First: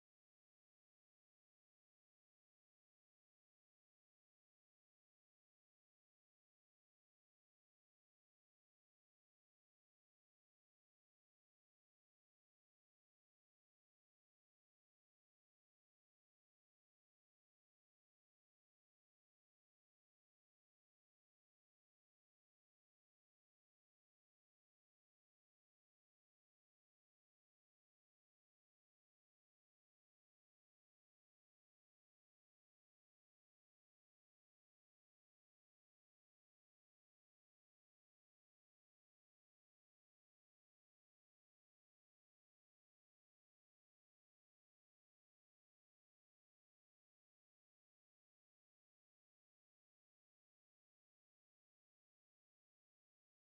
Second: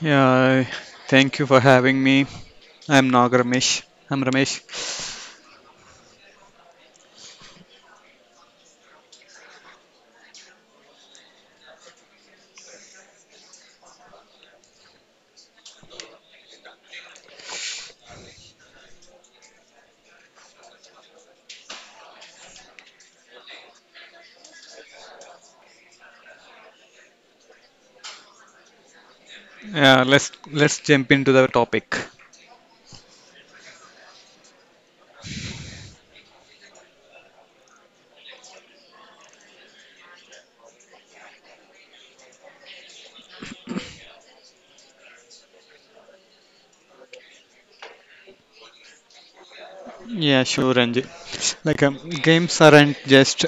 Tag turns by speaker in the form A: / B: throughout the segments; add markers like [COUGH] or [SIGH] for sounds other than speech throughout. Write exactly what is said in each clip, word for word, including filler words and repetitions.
A: Yeah, thank you for having me. I'm Nag Ramesh. I'm Ramesh. Yeah, let's let's jump into the topic. Yeah, sure, Ranjit. Like um, games aren't just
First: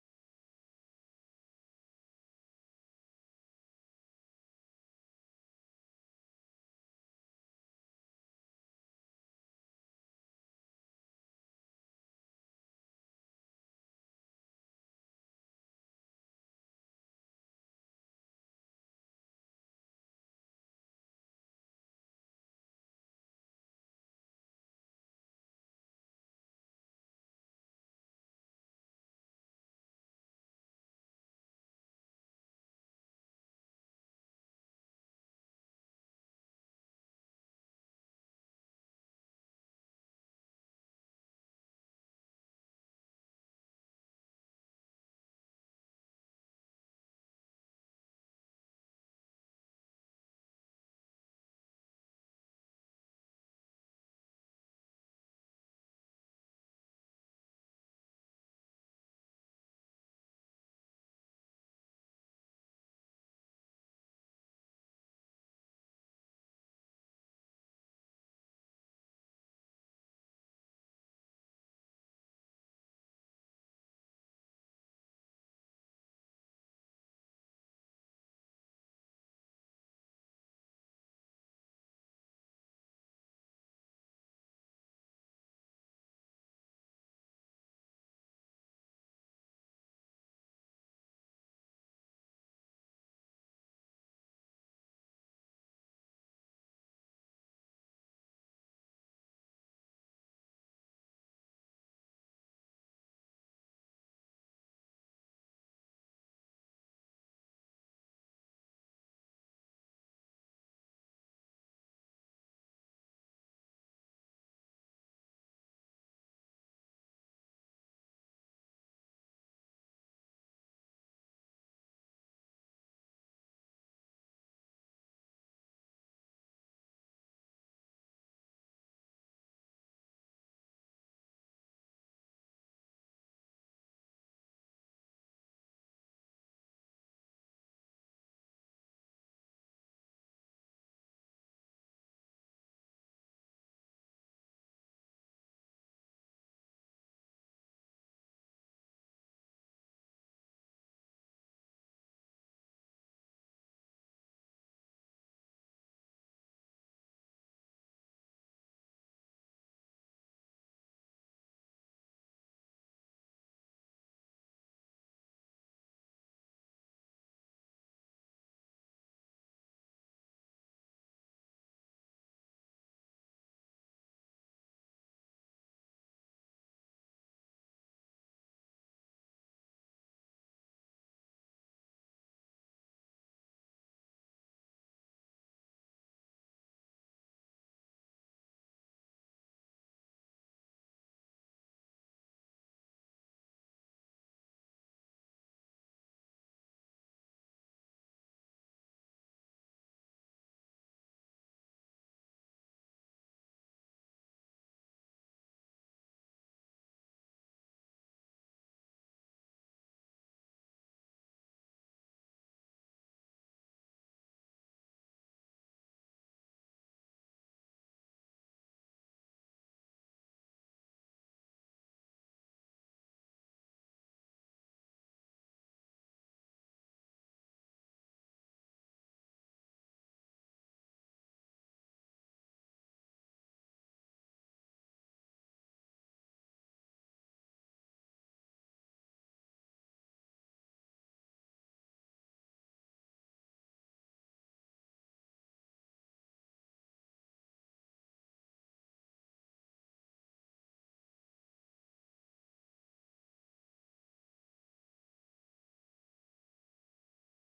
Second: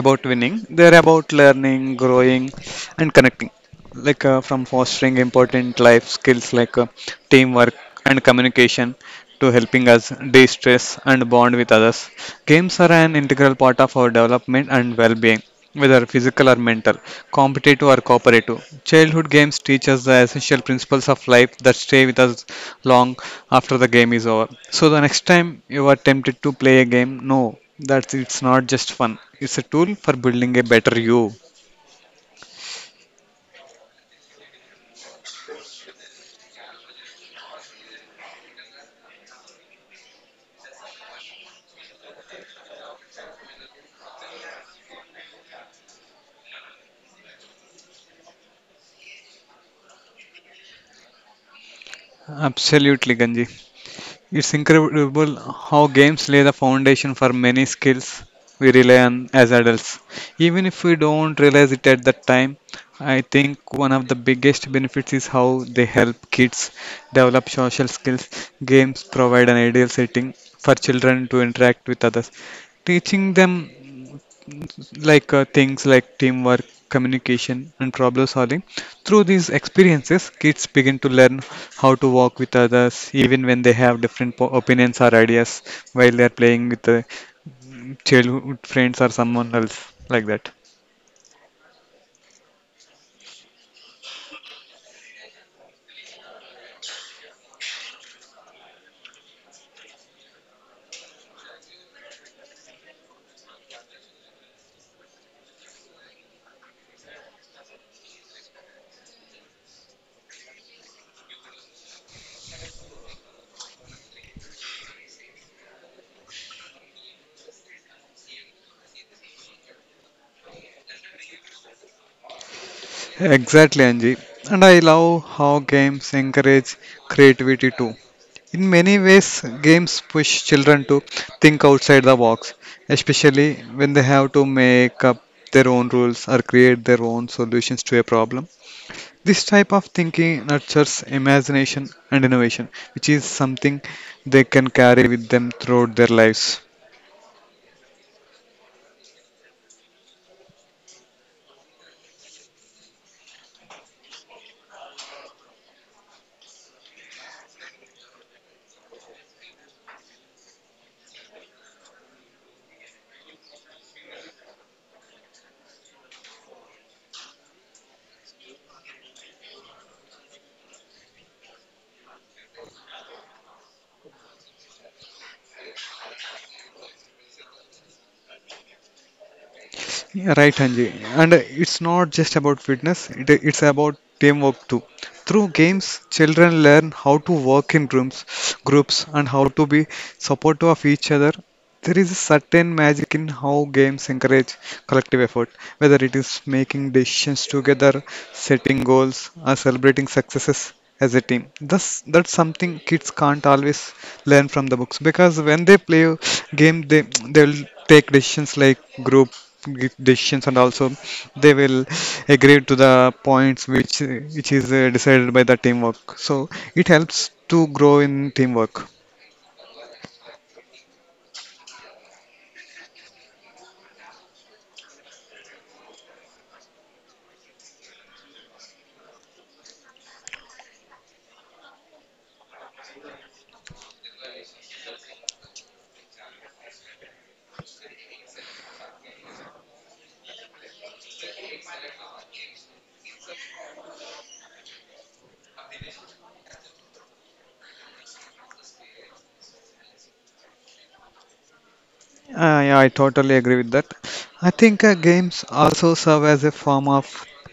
A: about winning. They're about learning, growing, and connecting. Like uh, from fostering important life skills like uh, teamwork and communication to helping us de stress and bond with others. Games are an integral part of our development and well being. Whether physical or mental, competitive or cooperative. Childhood games teach us the essential principles of life that stay with us long after the game is over. So the next time you are tempted to play a game, know that it's not just fun. It's a tool for building a better you. Absolutely, Ganji. It's incredible how games lay the foundation for many skills we rely on as adults. Even if we don't realize it at that time, I think one of the biggest benefits is how they help kids develop social skills. Games provide an ideal setting for children to interact with others, teaching them like uh, things like teamwork, communication, and problem solving. Through these experiences, kids begin to learn how to work with others, even when they have different po- opinions or ideas while they're playing with the childhood friends or someone else like that. Exactly, Anji. And I love how games encourage creativity too. In many ways, games push children to think outside the box, especially when they have to make up their own rules or create their own solutions to a problem. This type of thinking nurtures imagination and innovation, which is something they can carry with them throughout their lives. Yeah, right, Anji. And uh, it's not just about fitness, it, it's about teamwork too. Through games, children learn how to work in groups, groups and how to be supportive of each other. There is a certain magic in how games encourage collective effort, whether it is making decisions together, setting goals, or celebrating successes as a team. Thus, that's something kids can't always learn from the books because when they play a game, they they'll take decisions like group give decisions, and also they will agree to the points which which is uh, decided by the teamwork, so it helps to grow in teamwork. Uh, yeah, I totally agree with that. I think uh, games also serve as a form of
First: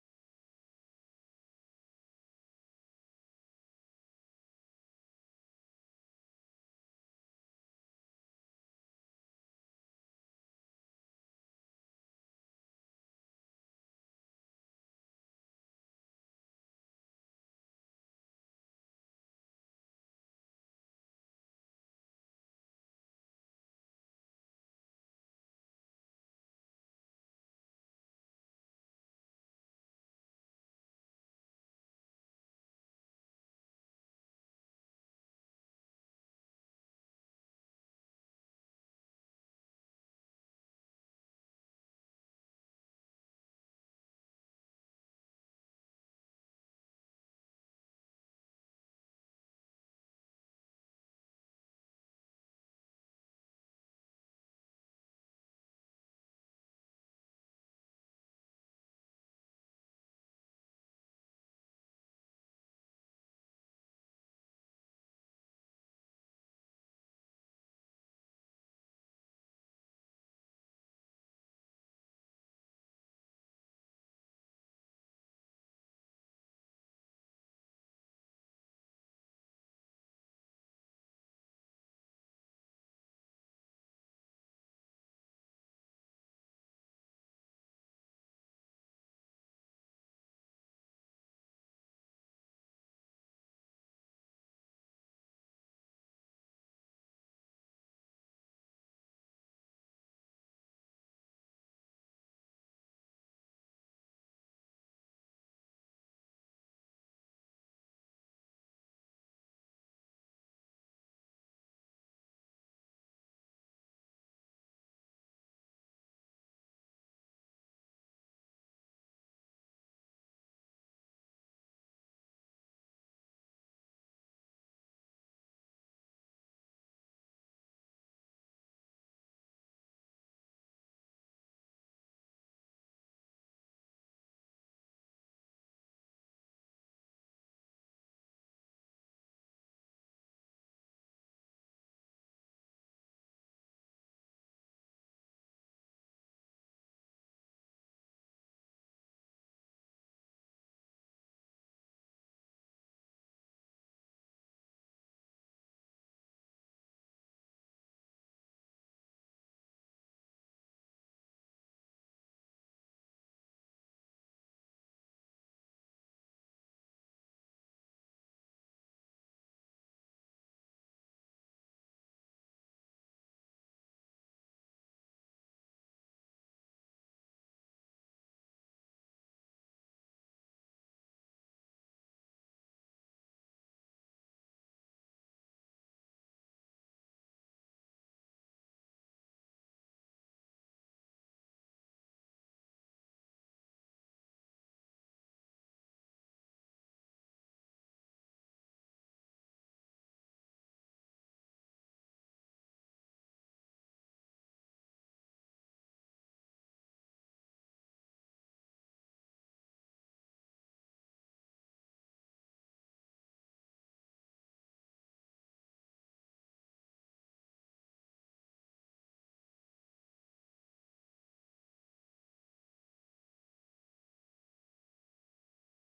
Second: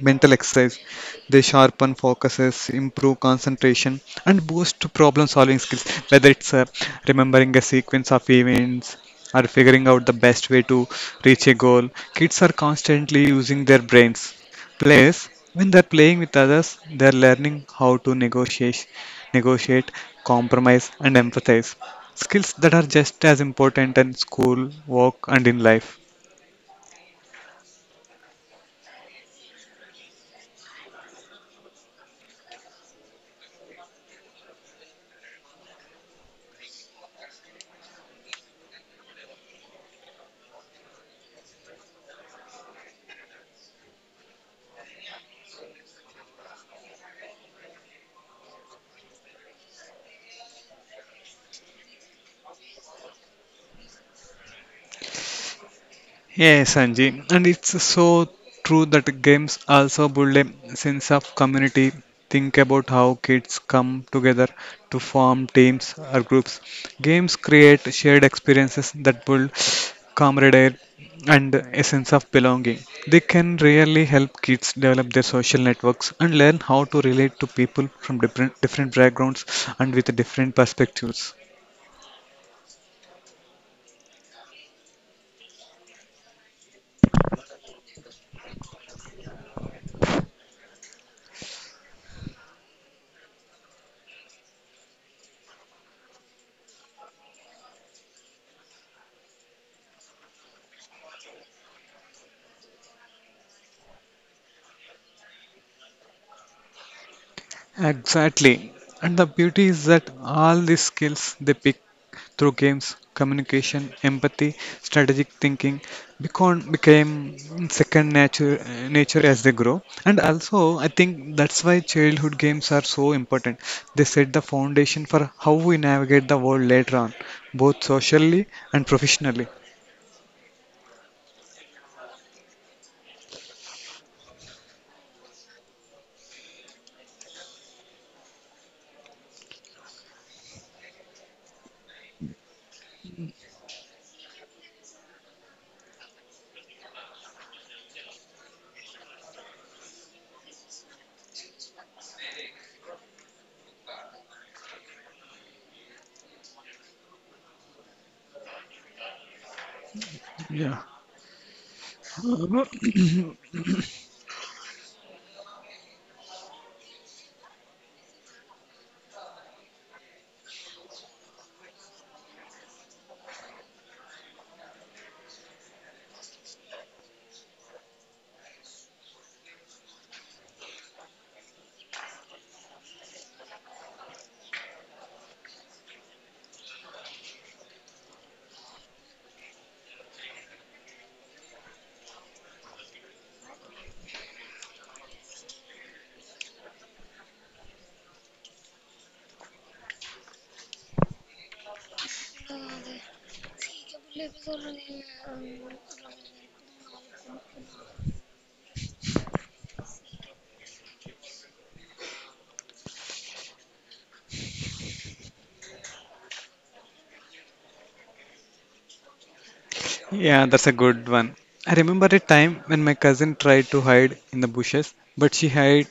A: mental exercise. They sharpen focuses, improve concentration, and boost problem solving skills, whether it's uh, remembering a sequence of events or figuring out the best way to reach a goal. Kids are constantly using their brains. Plus, when they're playing with others, they're learning how to negotiate, negotiate, compromise, and empathize. Skills that are just as important in school, work, and in life. Yes, Sanji, and it's so true that games also build a sense of community. Think about how kids come together to form teams or groups. Games create shared experiences that build camaraderie and a sense of belonging. They can really help kids develop their social networks and learn how to relate to people from different different backgrounds and with different perspectives. Exactly. And the beauty is that all these skills they pick through games, communication, empathy, strategic thinking, become became second nature nature as they grow. And also, I think that's why childhood games are so important. They set the foundation for how we navigate the world later on, both socially and professionally. Yeah. [CLEARS THROAT] Yeah, that's a good one. I remember a time when my cousin tried to hide in the bushes, but she had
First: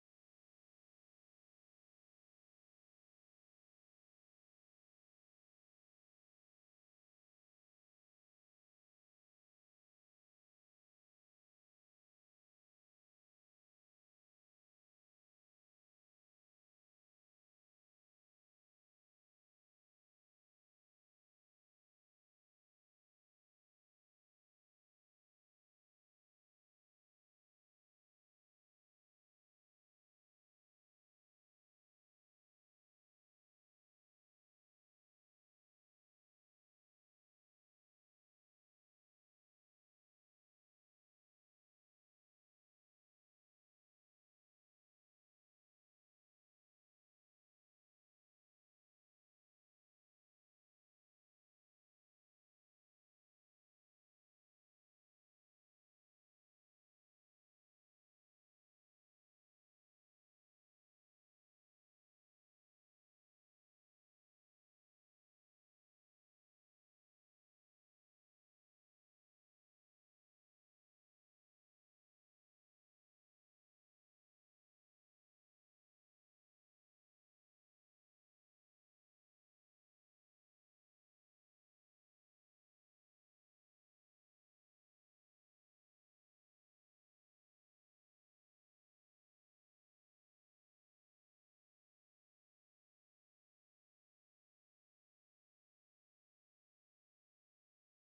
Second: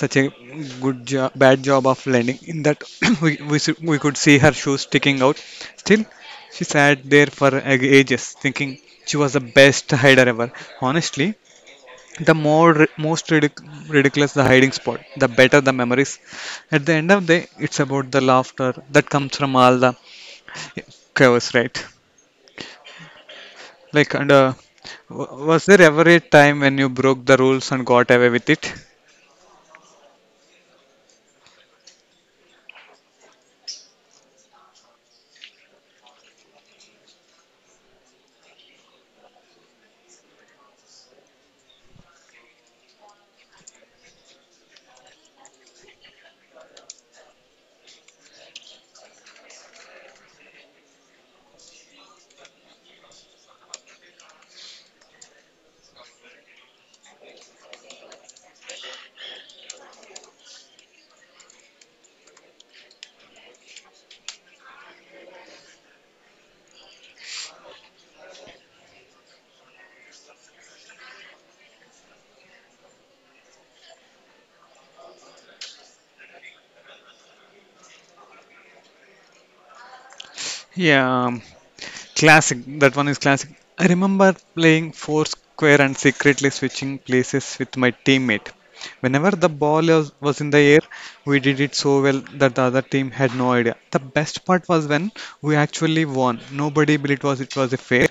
A: such a good job, bad job of landing in that [COUGHS] [CLEARS THROAT] we, we, s- we could see her shoes sticking out. Still, she sat there for ag- ages thinking she was the best hider ever. Honestly, the more ri- most ridic- ridiculous the hiding spot, the better the memories. At the end of the day, it's about the laughter that comes from all the chaos, right? Like, and uh, w- was there ever a time when you broke the rules and got away with it? Yeah, um, classic. That one is classic. I remember playing Foursquare and secretly switching places with my teammate. Whenever the ball was, was in the air, we did it so well that the other team had no idea. The best part was when we actually won. Nobody believed it was it was a fair.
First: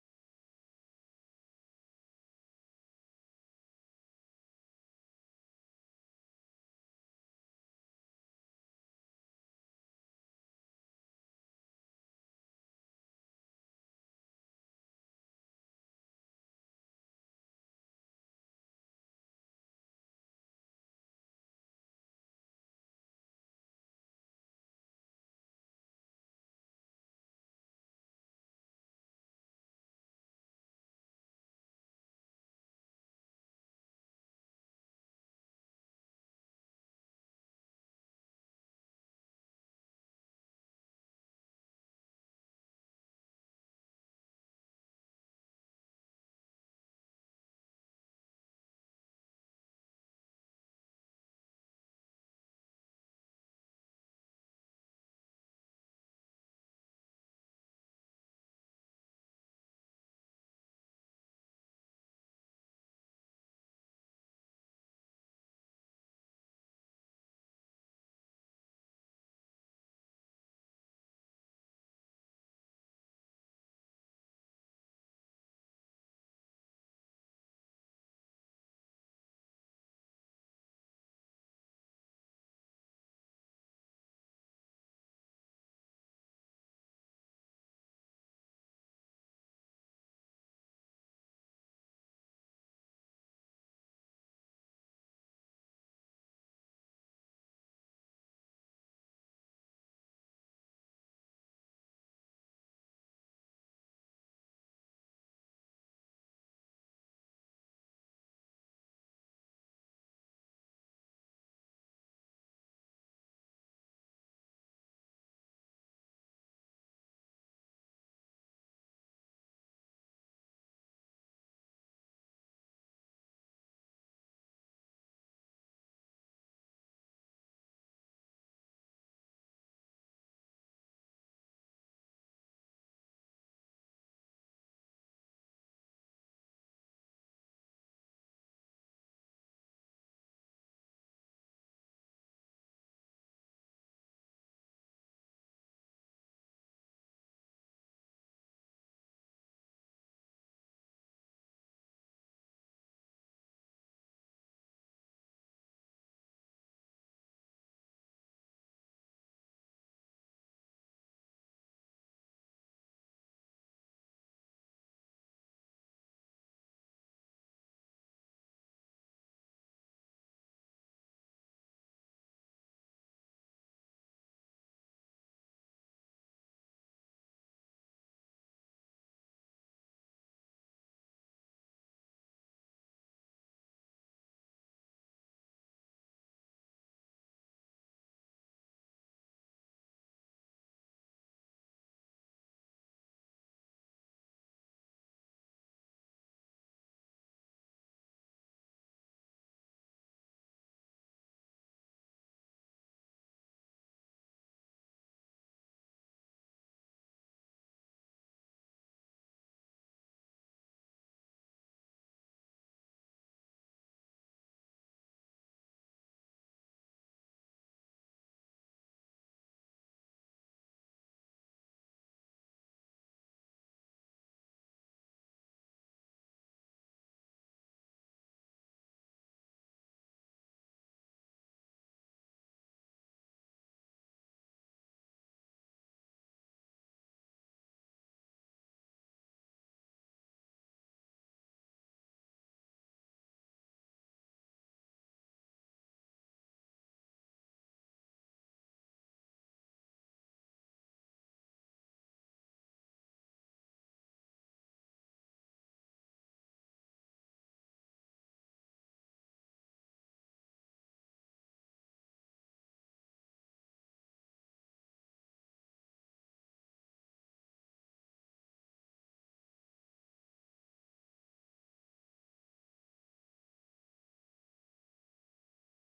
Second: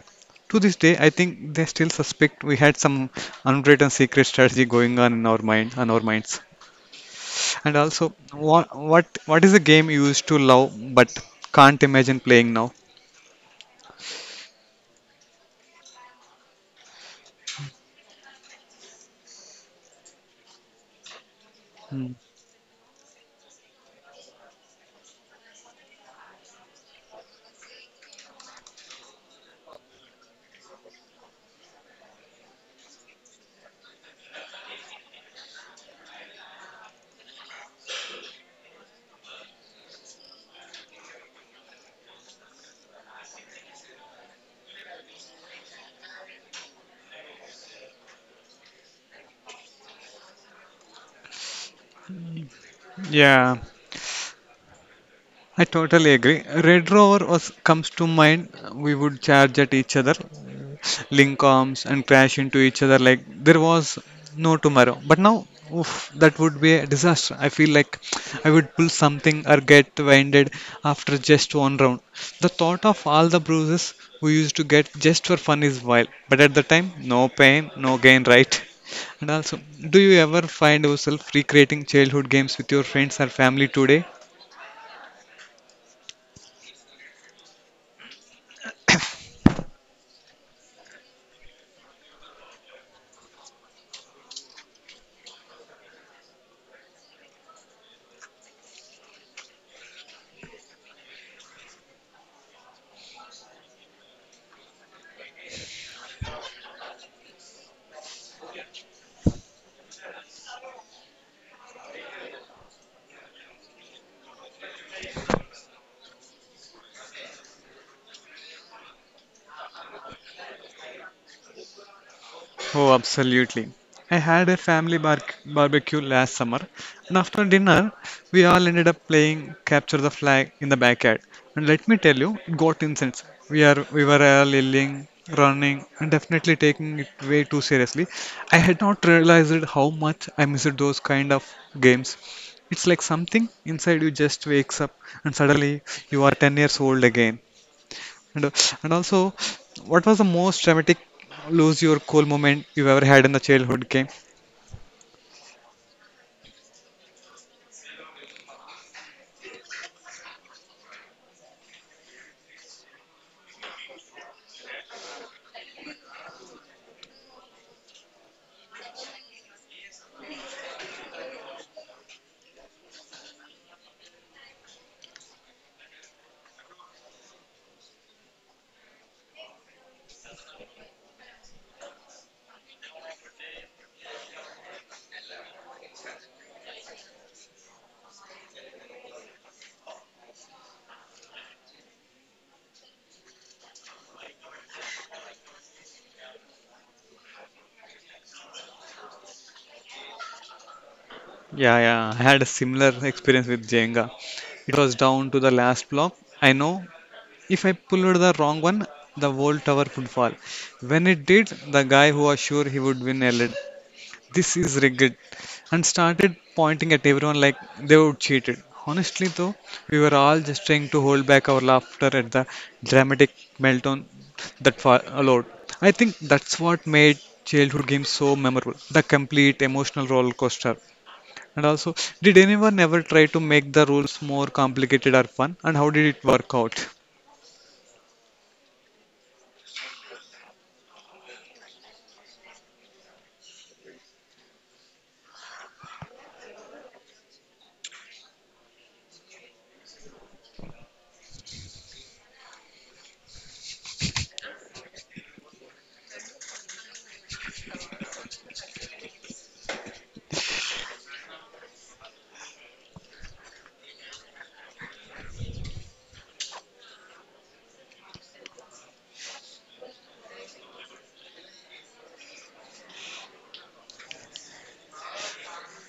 A: To this day, I think they still suspect we had some unwritten secret strategy going on in our mind, on our minds. And also, what what what is a game you used to love but can't imagine playing now? Hmm. Yeah, I totally agree. Red Rover was comes to mind. We would charge at each other, link arms, and crash into each other like there was no tomorrow. But now, oof, that would be a disaster. I feel like I would pull something or get winded after just one round. The thought of all the bruises we used to get just for fun is wild. But at the time, no pain, no gain, right? And also, do you ever find yourself recreating childhood games with your friends or family today? Oh, absolutely. I had a family bar- barbecue last summer, and after dinner, we all ended up playing Capture the Flag in the backyard. And let me tell you, it got intense. We are we were all yelling, running, and definitely taking it way too seriously. I had not realized how much I missed those kind of games. It's like something inside you just wakes up, and suddenly you are ten years old again. And, and also, what was the most dramatic lose your cool moment you've ever had in the childhood game? Yeah, yeah, I had a similar experience with Jenga. It was down to the last block. I know if I pulled the wrong one, the whole tower would fall. When it did, the guy who was sure he would win yelled, this is rigged, and started pointing at everyone like they were cheated. Honestly, though, we were all just trying to hold back our laughter at the dramatic meltdown that followed. I think that's what made childhood games so memorable, the complete emotional roller coaster. And also, did anyone ever try to make the rules more complicated or fun? And how did it work out?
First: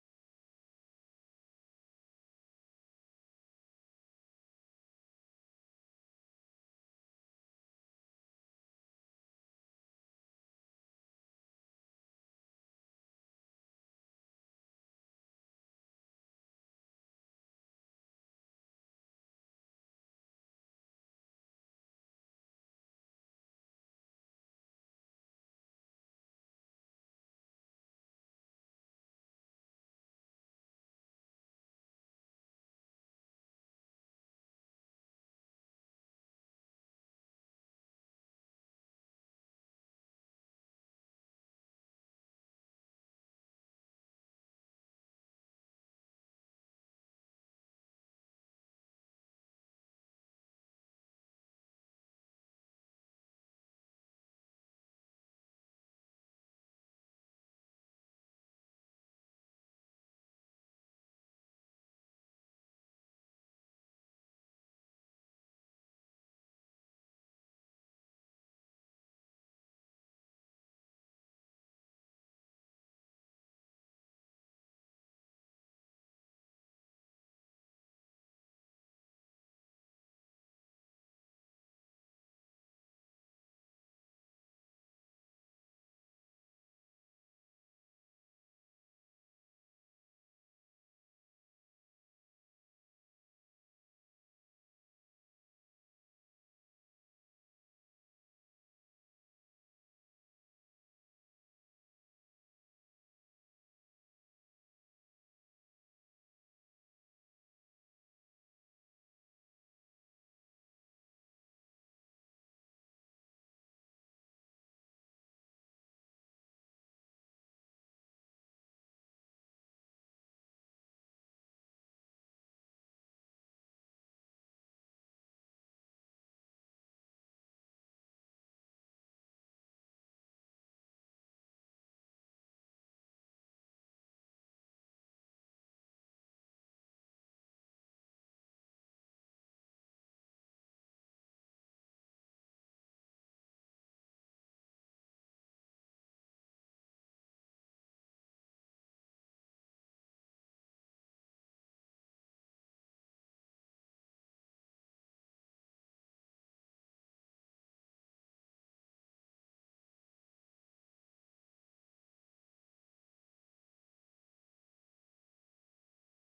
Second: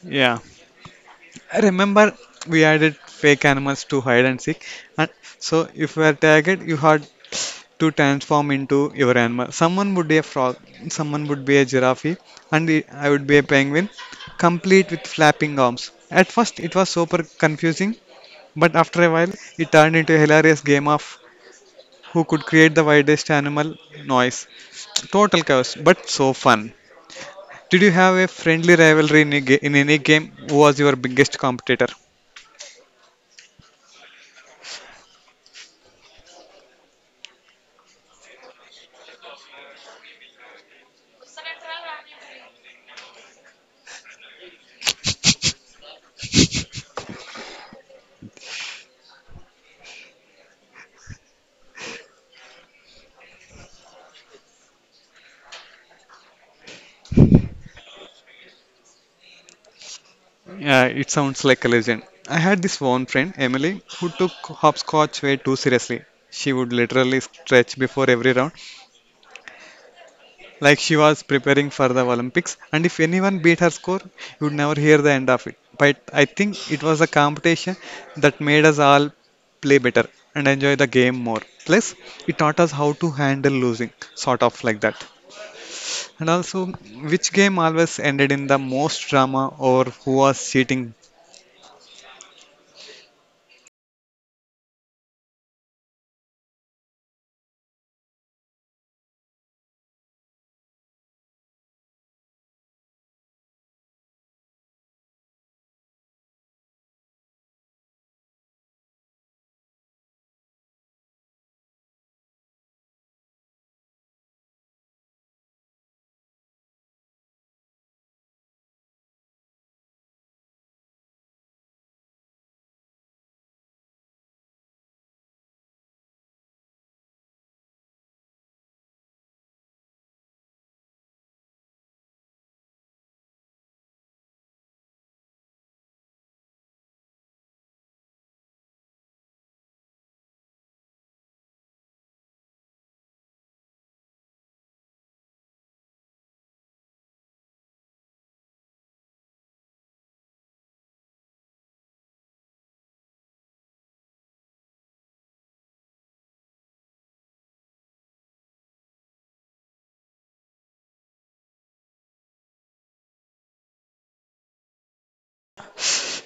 A: Yeah. I remember we added fake animals to hide and seek, and so if you were tagged, you had to transform into your animal. Someone would be a frog, someone would be a giraffe, and the- I would be a penguin, complete with flapping arms. At first, it was super confusing, but after a while, it turned into a hilarious game of who could create the wildest animal noise. Total chaos, but so fun. Did you have a friendly rivalry in, a ga- in any game? Who was your biggest competitor? Yeah, it sounds like a legend. I had this one friend, Emily, who took hopscotch way too seriously. She would literally stretch before every round, like she was preparing for the Olympics. And if anyone beat her score, you'd never hear the end of it. But I think it was a competition that made us all play better and enjoy the game more. Plus, it taught us how to handle losing, sort of like that. And also, which game always ended in the most drama or who was cheating?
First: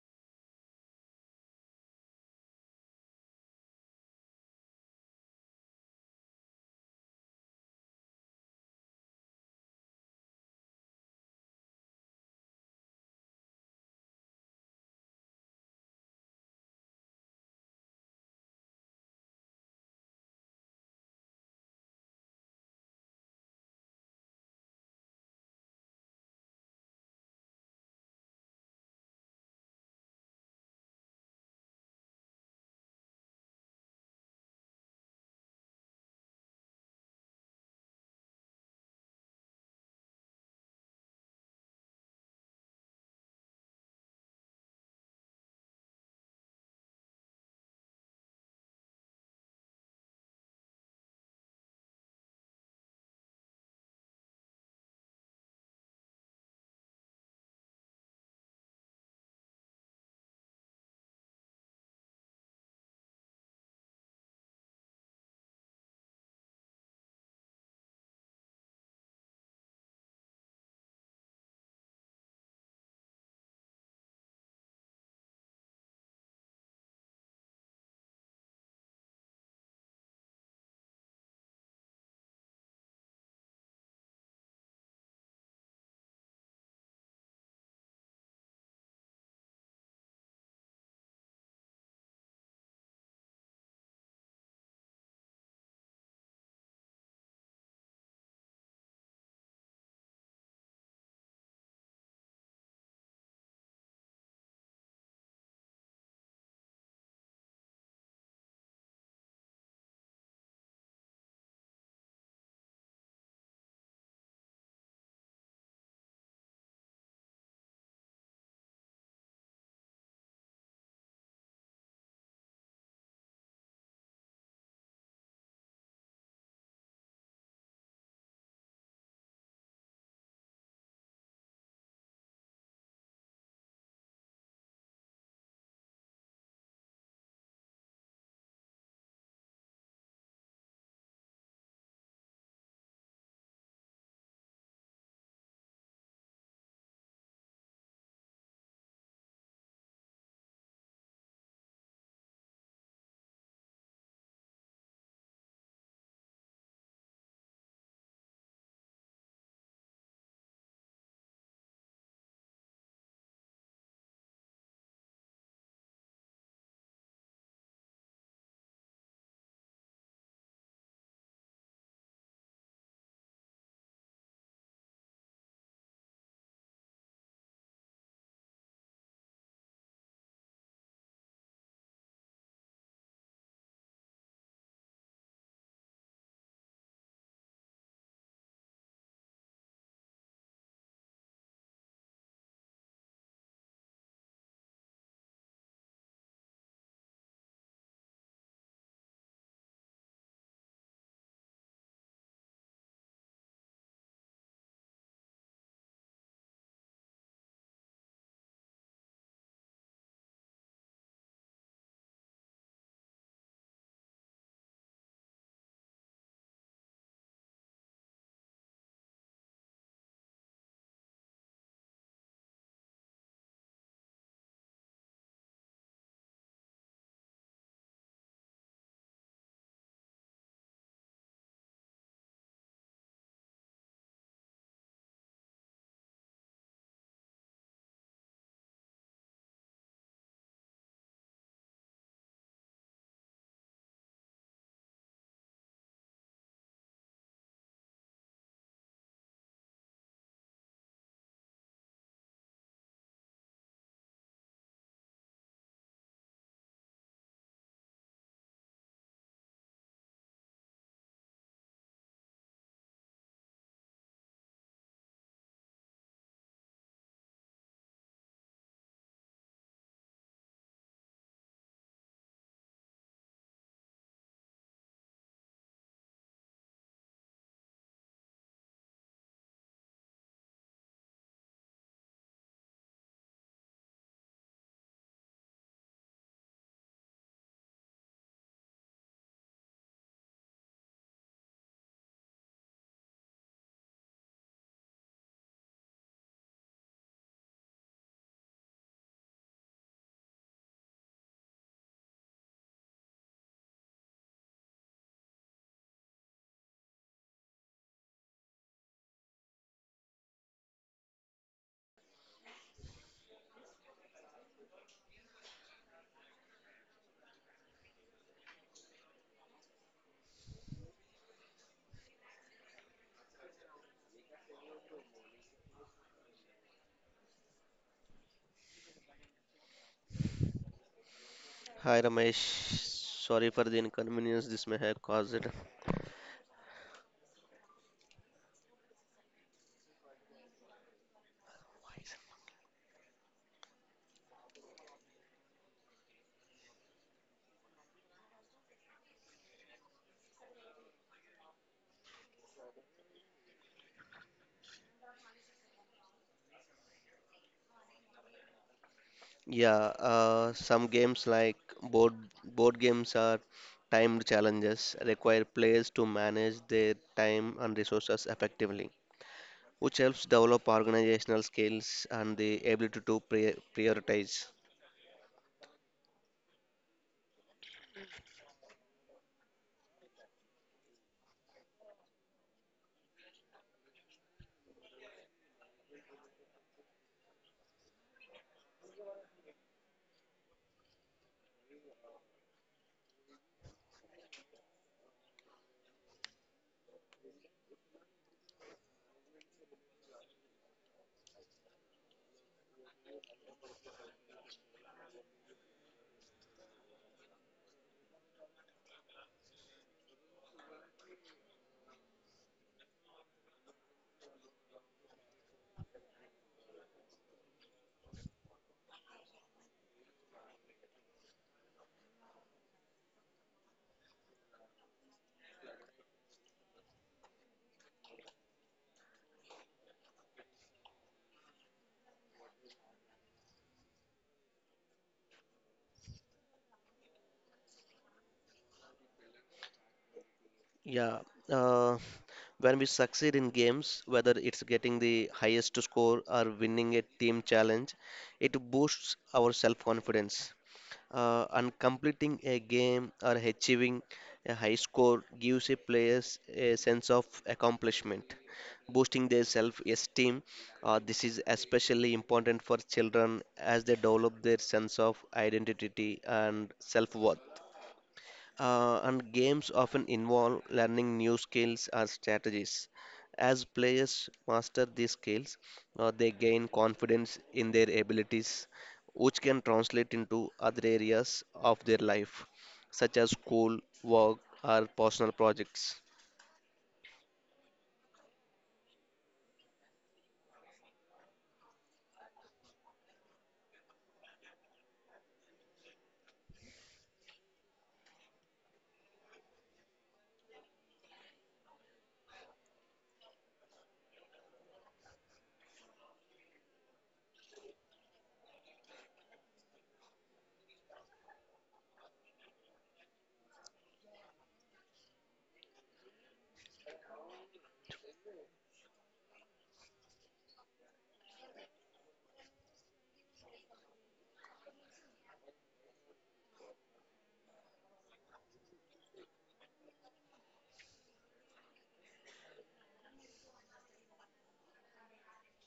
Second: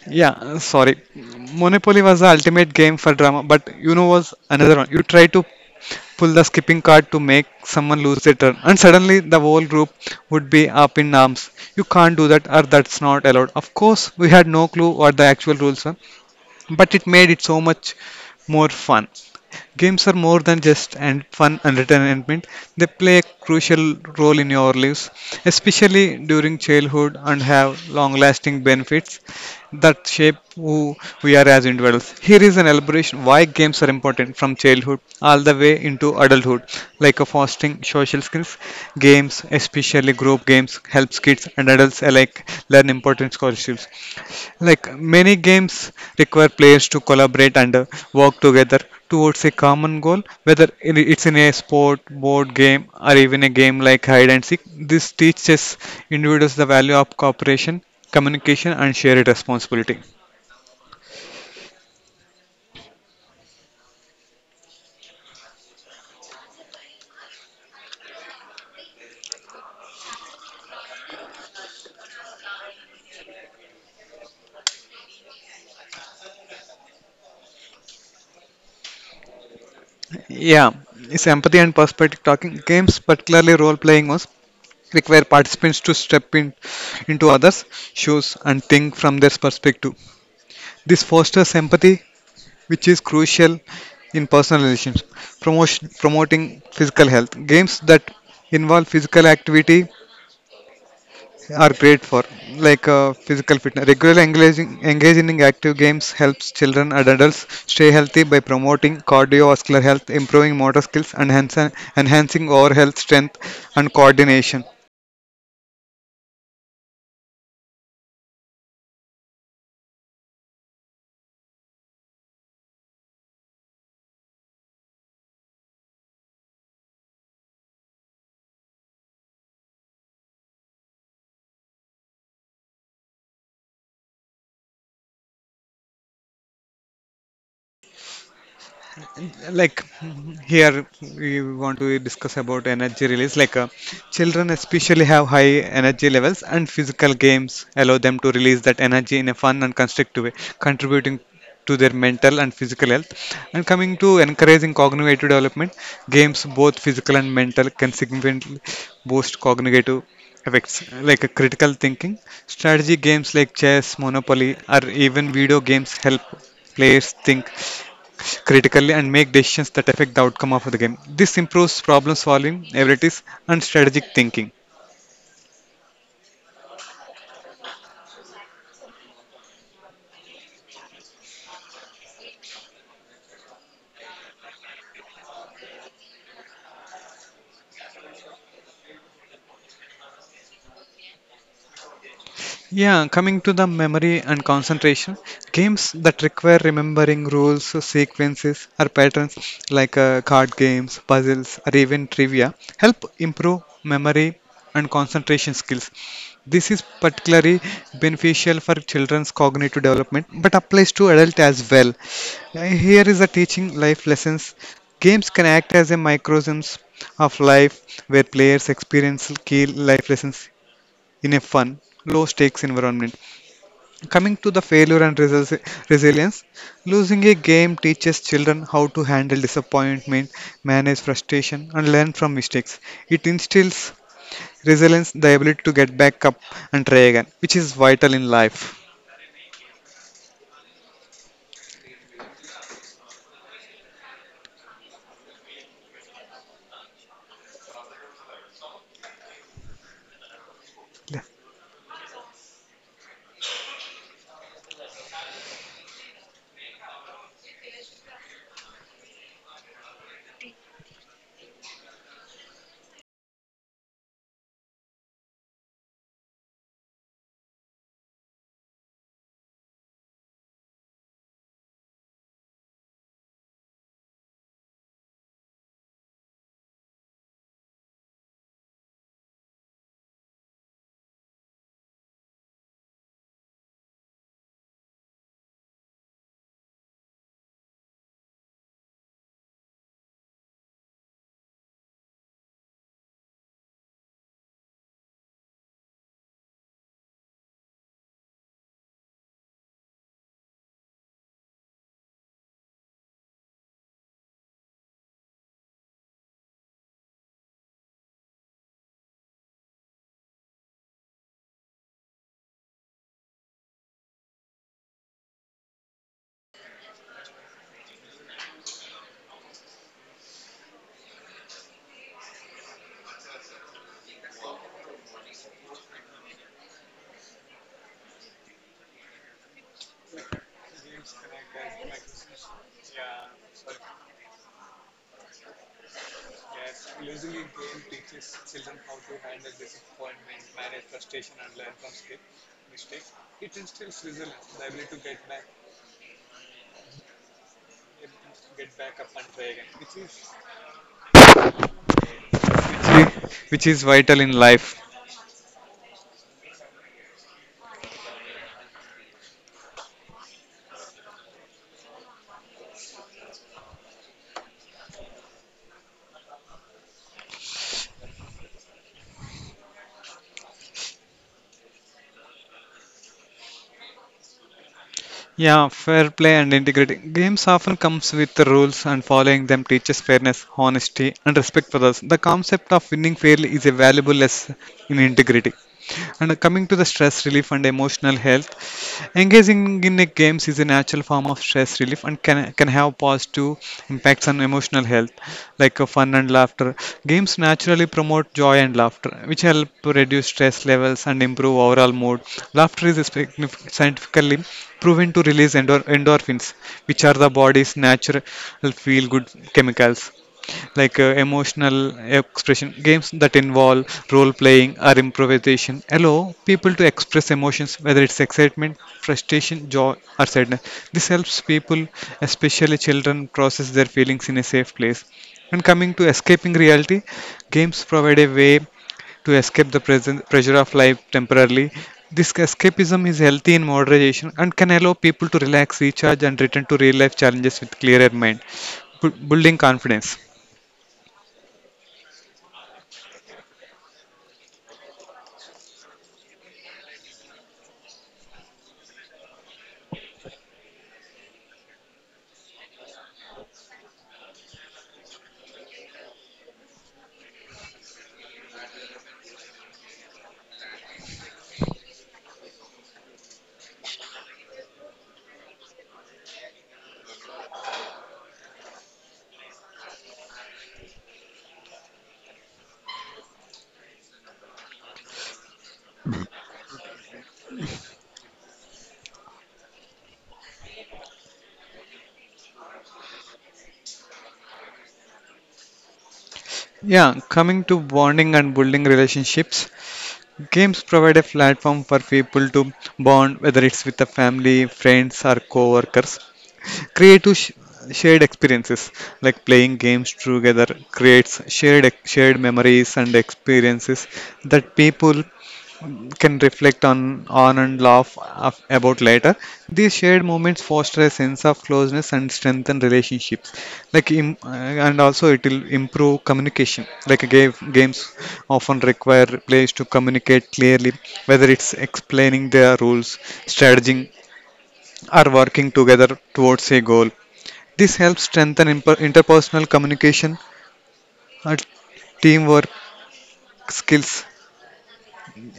A: Yeah, uh, sorry. Monopoly was the ultimate game for drama, but you know was another one. You try to pull the skipping card to make someone lose their turn, and suddenly the whole group would be up in arms. You can't do that, or that's not allowed. Of course, we had no clue what the actual rules were, but it made it so much more fun. Games are more than just and fun entertainment. They play a crucial role in your lives, especially during childhood, and have long-lasting benefits that shape who we are as individuals. Here is an elaboration why games are important from childhood all the way into adulthood, like a fostering social skills. Games, especially group games, helps kids and adults alike learn important skills like many games require players to collaborate and uh, work together towards a common goal, whether in- it's in a sport, board game, or even a game like hide and seek. This teaches individuals the value of cooperation, communication, and shared responsibility. Yeah, it's empathy and perspective talking. Games, particularly role playing ones, require participants to step in into others' shoes and think from their perspective. This fosters empathy, which is crucial in personal relationships. Promotion, promoting physical health. Games that involve physical activity are great for like uh, physical fitness. Regular engaging, engaging in active games helps children and adults stay healthy by promoting cardiovascular health, improving motor skills, and enhance- enhancing overall health, strength, and coordination. Like here we want to discuss about energy release, like uh, children especially have high energy levels and physical games allow them to release that energy in a fun and constructive way, contributing to their mental and physical health. And coming to encouraging cognitive development, games both physical and mental can significantly boost cognitive effects, like uh, critical thinking. Strategy games like chess, monopoly, or even video games help players think critically and make decisions that affect the outcome of the game. This improves problem solving, abilities, and strategic thinking. Yeah, coming to the memory and concentration, games that require remembering rules, sequences, or patterns, like uh, card games, puzzles, or even trivia help improve memory and concentration skills. This is particularly beneficial for children's cognitive development but applies to adults as well. Uh, Here is a teaching life lessons. Games can act as a microcosm of life where players experience key life lessons in a fun, low stakes environment. Coming to the failure and resi- resilience, losing a game teaches children how to handle disappointment, manage frustration, and learn from mistakes. It instills resilience, the ability to get back up and try again, which is vital in life.
B: Hi Ramesh, sorry for the inconvenience this may have caused.
A: Yeah. which is, which is vital in life.
B: Yeah, uh, some games like board board games are timed challenges, require players to manage their time and resources effectively, which helps develop organizational skills and the ability to pri- prioritize.
A: Yeah, fair play and integrity. Games often comes with the rules and following them teaches fairness, honesty and respect for others. The concept of winning fairly is a valuable lesson in integrity. And coming to the stress relief and emotional health, engaging in a games is a natural form of stress relief and can, can have positive impacts on emotional health, like uh, fun and laughter. Games naturally promote joy and laughter, which help to reduce stress levels and improve overall mood. Laughter is signif- scientifically proven to release endor- endorphins, which are the body's natural feel good chemicals. Like uh, emotional expression games that involve role playing or improvisation allow people to express emotions, whether it's excitement, frustration, joy, or sadness. This helps people, especially children, process their feelings in a safe place. And coming to escaping reality, games provide a way to escape the present pressure of life temporarily. This escapism is healthy in moderation and can allow people to relax, recharge, and return to real life challenges with clearer mind. Bu- building confidence.
B: Yeah, uh, when we succeed in games, whether it's getting the highest score or winning a team challenge, it boosts our self-confidence uh, and completing a game or achieving a high score gives a players a sense of accomplishment, boosting their self-esteem. Uh, this is especially important for children as they develop their sense of identity and self-worth. Uh, and games often involve learning new skills or strategies. As players master these skills, uh, they gain confidence in their abilities, which can translate into other areas of their life, such as school, work, or personal projects.
A: Yeah, coming to bonding and building relationships, games provide a platform for people to bond, whether it's with the family, friends, or co-workers. Creative sh- shared experiences, like playing games together, creates shared shared memories and experiences that people can reflect on, on and laugh af- about later. These shared moments foster a sense of closeness and strengthen relationships. Like im- uh, and also it will improve communication. Like game, games often require players to communicate clearly, whether it's explaining their rules, strategy, or working together towards a goal. This helps strengthen imper- interpersonal communication and teamwork skills.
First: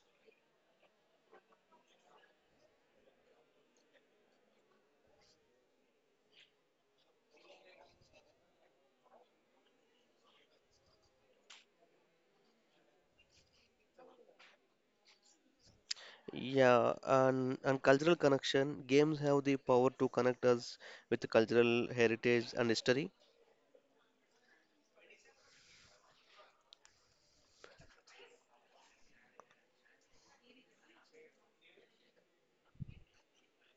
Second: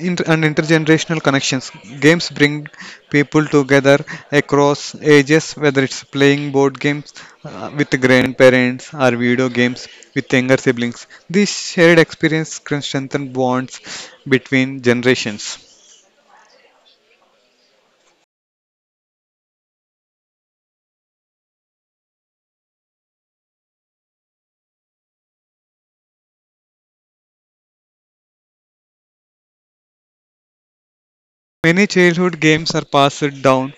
A: Inter- and intergenerational connections. Games bring people together across ages, whether it's playing board games uh, with grandparents or video games with younger siblings. This shared experience can strengthen bonds between generations.
B: Yeah, and, and cultural connection. Games have the power to connect us with cultural heritage and history.
A: Many childhood games are passed down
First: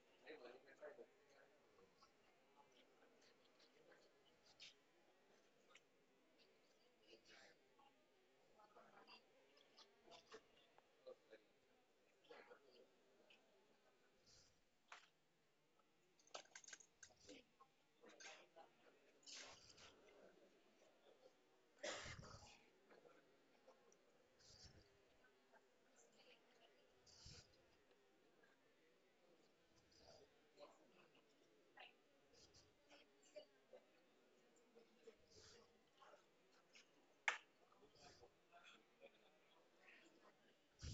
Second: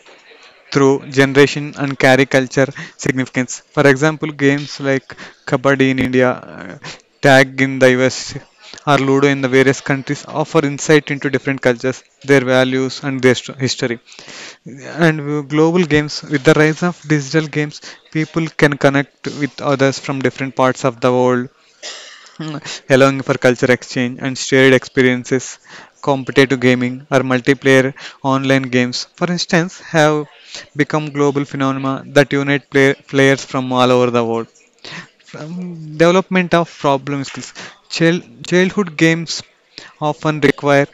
A: through generation and carry culture significance. For example, games like Kabaddi in India, uh, Tag in the U S, or Ludo in the various countries offer insight into different cultures, their values, and their st- history. And uh, global games, with the rise of digital games, people can connect with others from different parts of the world, [LAUGHS] allowing for culture exchange and shared experiences. Competitive gaming or multiplayer online games, for instance, have become global phenomena that unite play- players from all over the world. From development of problem skills. Child, Childhood games often require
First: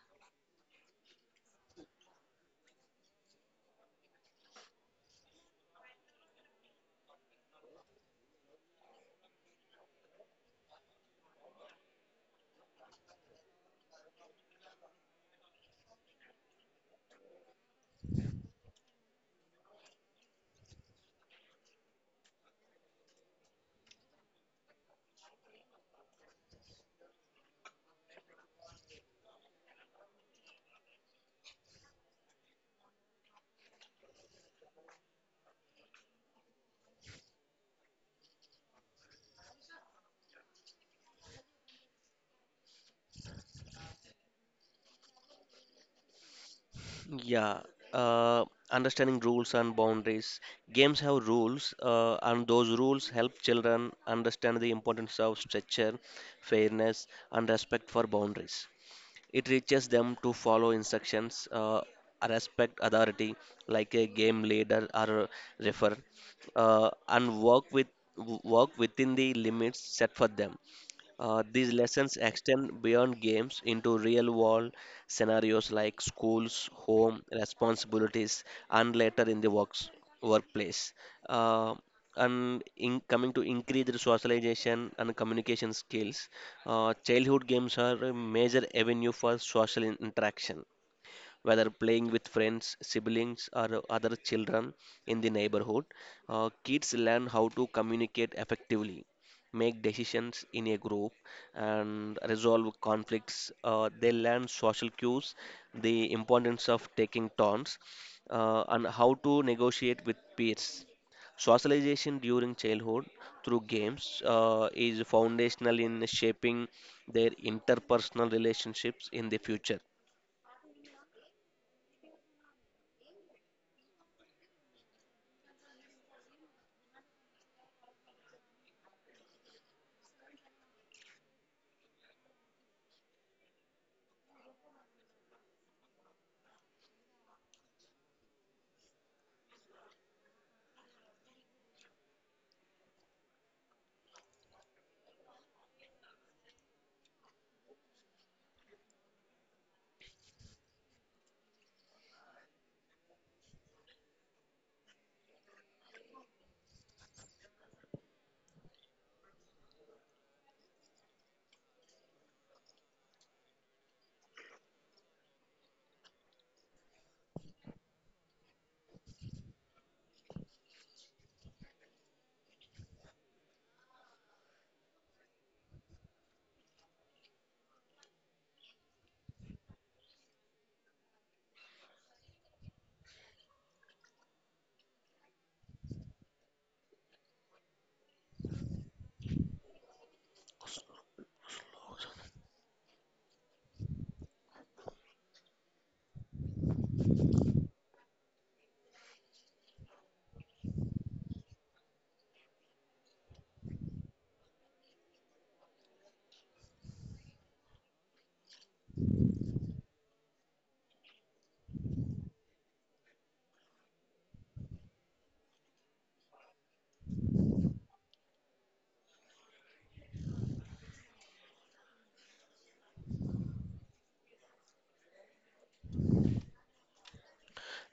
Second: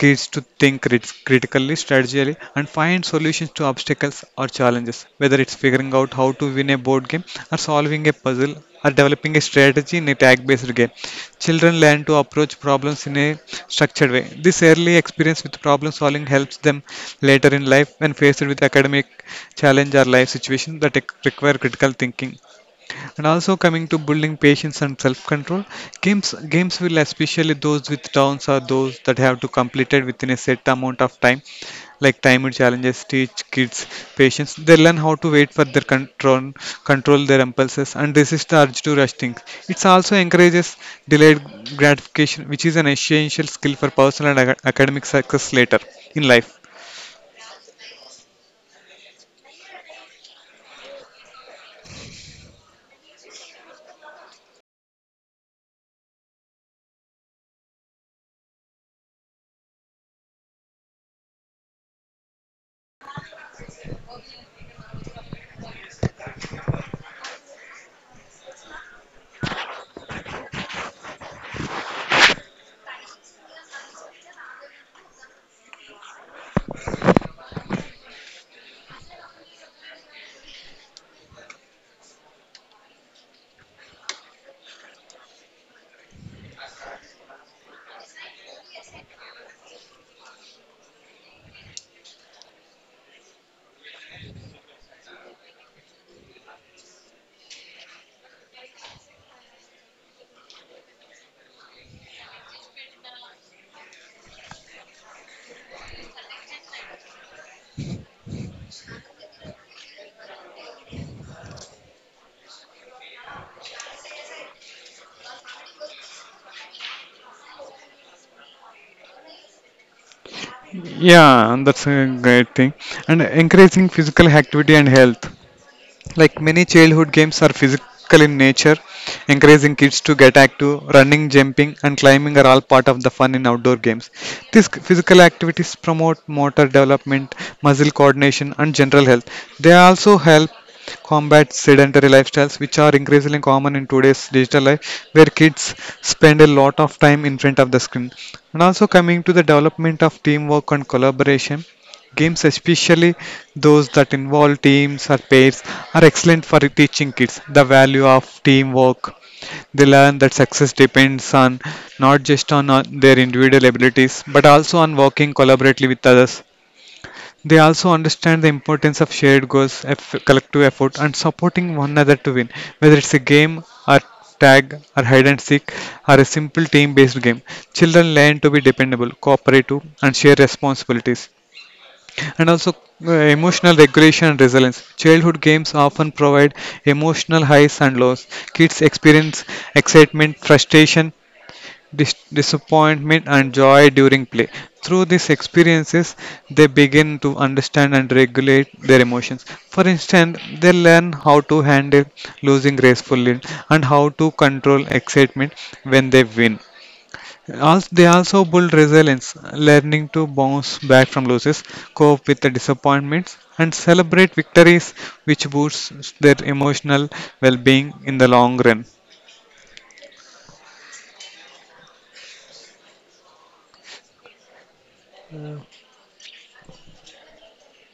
A: kids to think crit- critically, strategically, and find solutions to obstacles or challenges. Whether it's figuring out how to win a board game, or solving a puzzle, or developing a strategy in a tag-based game, children learn to approach problems in a structured way. This early experience with problem-solving helps them later in life when faced with academic challenge or life situations that require critical thinking. And also coming to building patience and self-control, games games will especially those with downs are those that have to completed within a set amount of time, like timer challenges teach kids patience. They learn how to wait for their control, control their impulses, and resist the urge to rush things. It also encourages delayed gratification, which is an essential skill for personal and ac- academic success later in life.
B: Yeah, uh, understanding rules and boundaries. Games have rules, uh, and those rules help children understand the importance of structure, fairness, and respect for boundaries. It teaches them to follow instructions, uh, respect authority, like a game leader or refer, uh, and work with work within the limits set for them. Uh, these lessons extend beyond games into real world scenarios like schools, home, responsibilities, and later in the works, workplace. Uh, and in, coming to increased socialization and communication skills, uh, childhood games are a major avenue for social in- interaction whether playing with friends, siblings, or other children in the neighborhood. Uh, kids learn how to communicate effectively, make decisions in a group, and resolve conflicts. Uh, they learn social cues, the importance of taking turns, uh, and how to negotiate with peers. Socialization during childhood through games uh, is foundational in shaping their interpersonal relationships in the future.
A: Yeah, and that's a great thing. And encouraging physical activity and health. Like many childhood games are physical in nature, encouraging kids to get active. Running, jumping, and climbing are all part of the fun in outdoor games. These physical activities promote motor development, muscle coordination, and general health. They also help combat sedentary lifestyles, which are increasingly common in today's digital life, where kids spend a lot of time in front of the screen. And also coming to the development of teamwork and collaboration, games, especially those that involve teams or pairs, are excellent for teaching kids the value of teamwork. They learn that success depends on not just on uh, their individual abilities, but also on working collaboratively with others. They also understand the importance of shared goals, eff- collective effort, and supporting one another to win, whether it's a game or tag or hide and seek or a simple team based game. Children learn to be dependable, cooperative, and share responsibilities. And also uh, emotional regulation and resilience. Childhood games often provide emotional highs and lows. Kids experience excitement, frustration, dis- disappointment, and joy during play. Through these experiences, they begin to understand and regulate their emotions. For instance, they learn how to handle losing gracefully and how to control excitement when they win. Also, they also build resilience, learning to bounce back from losses, cope with the disappointments, and celebrate victories, which boosts their emotional well being in the long run.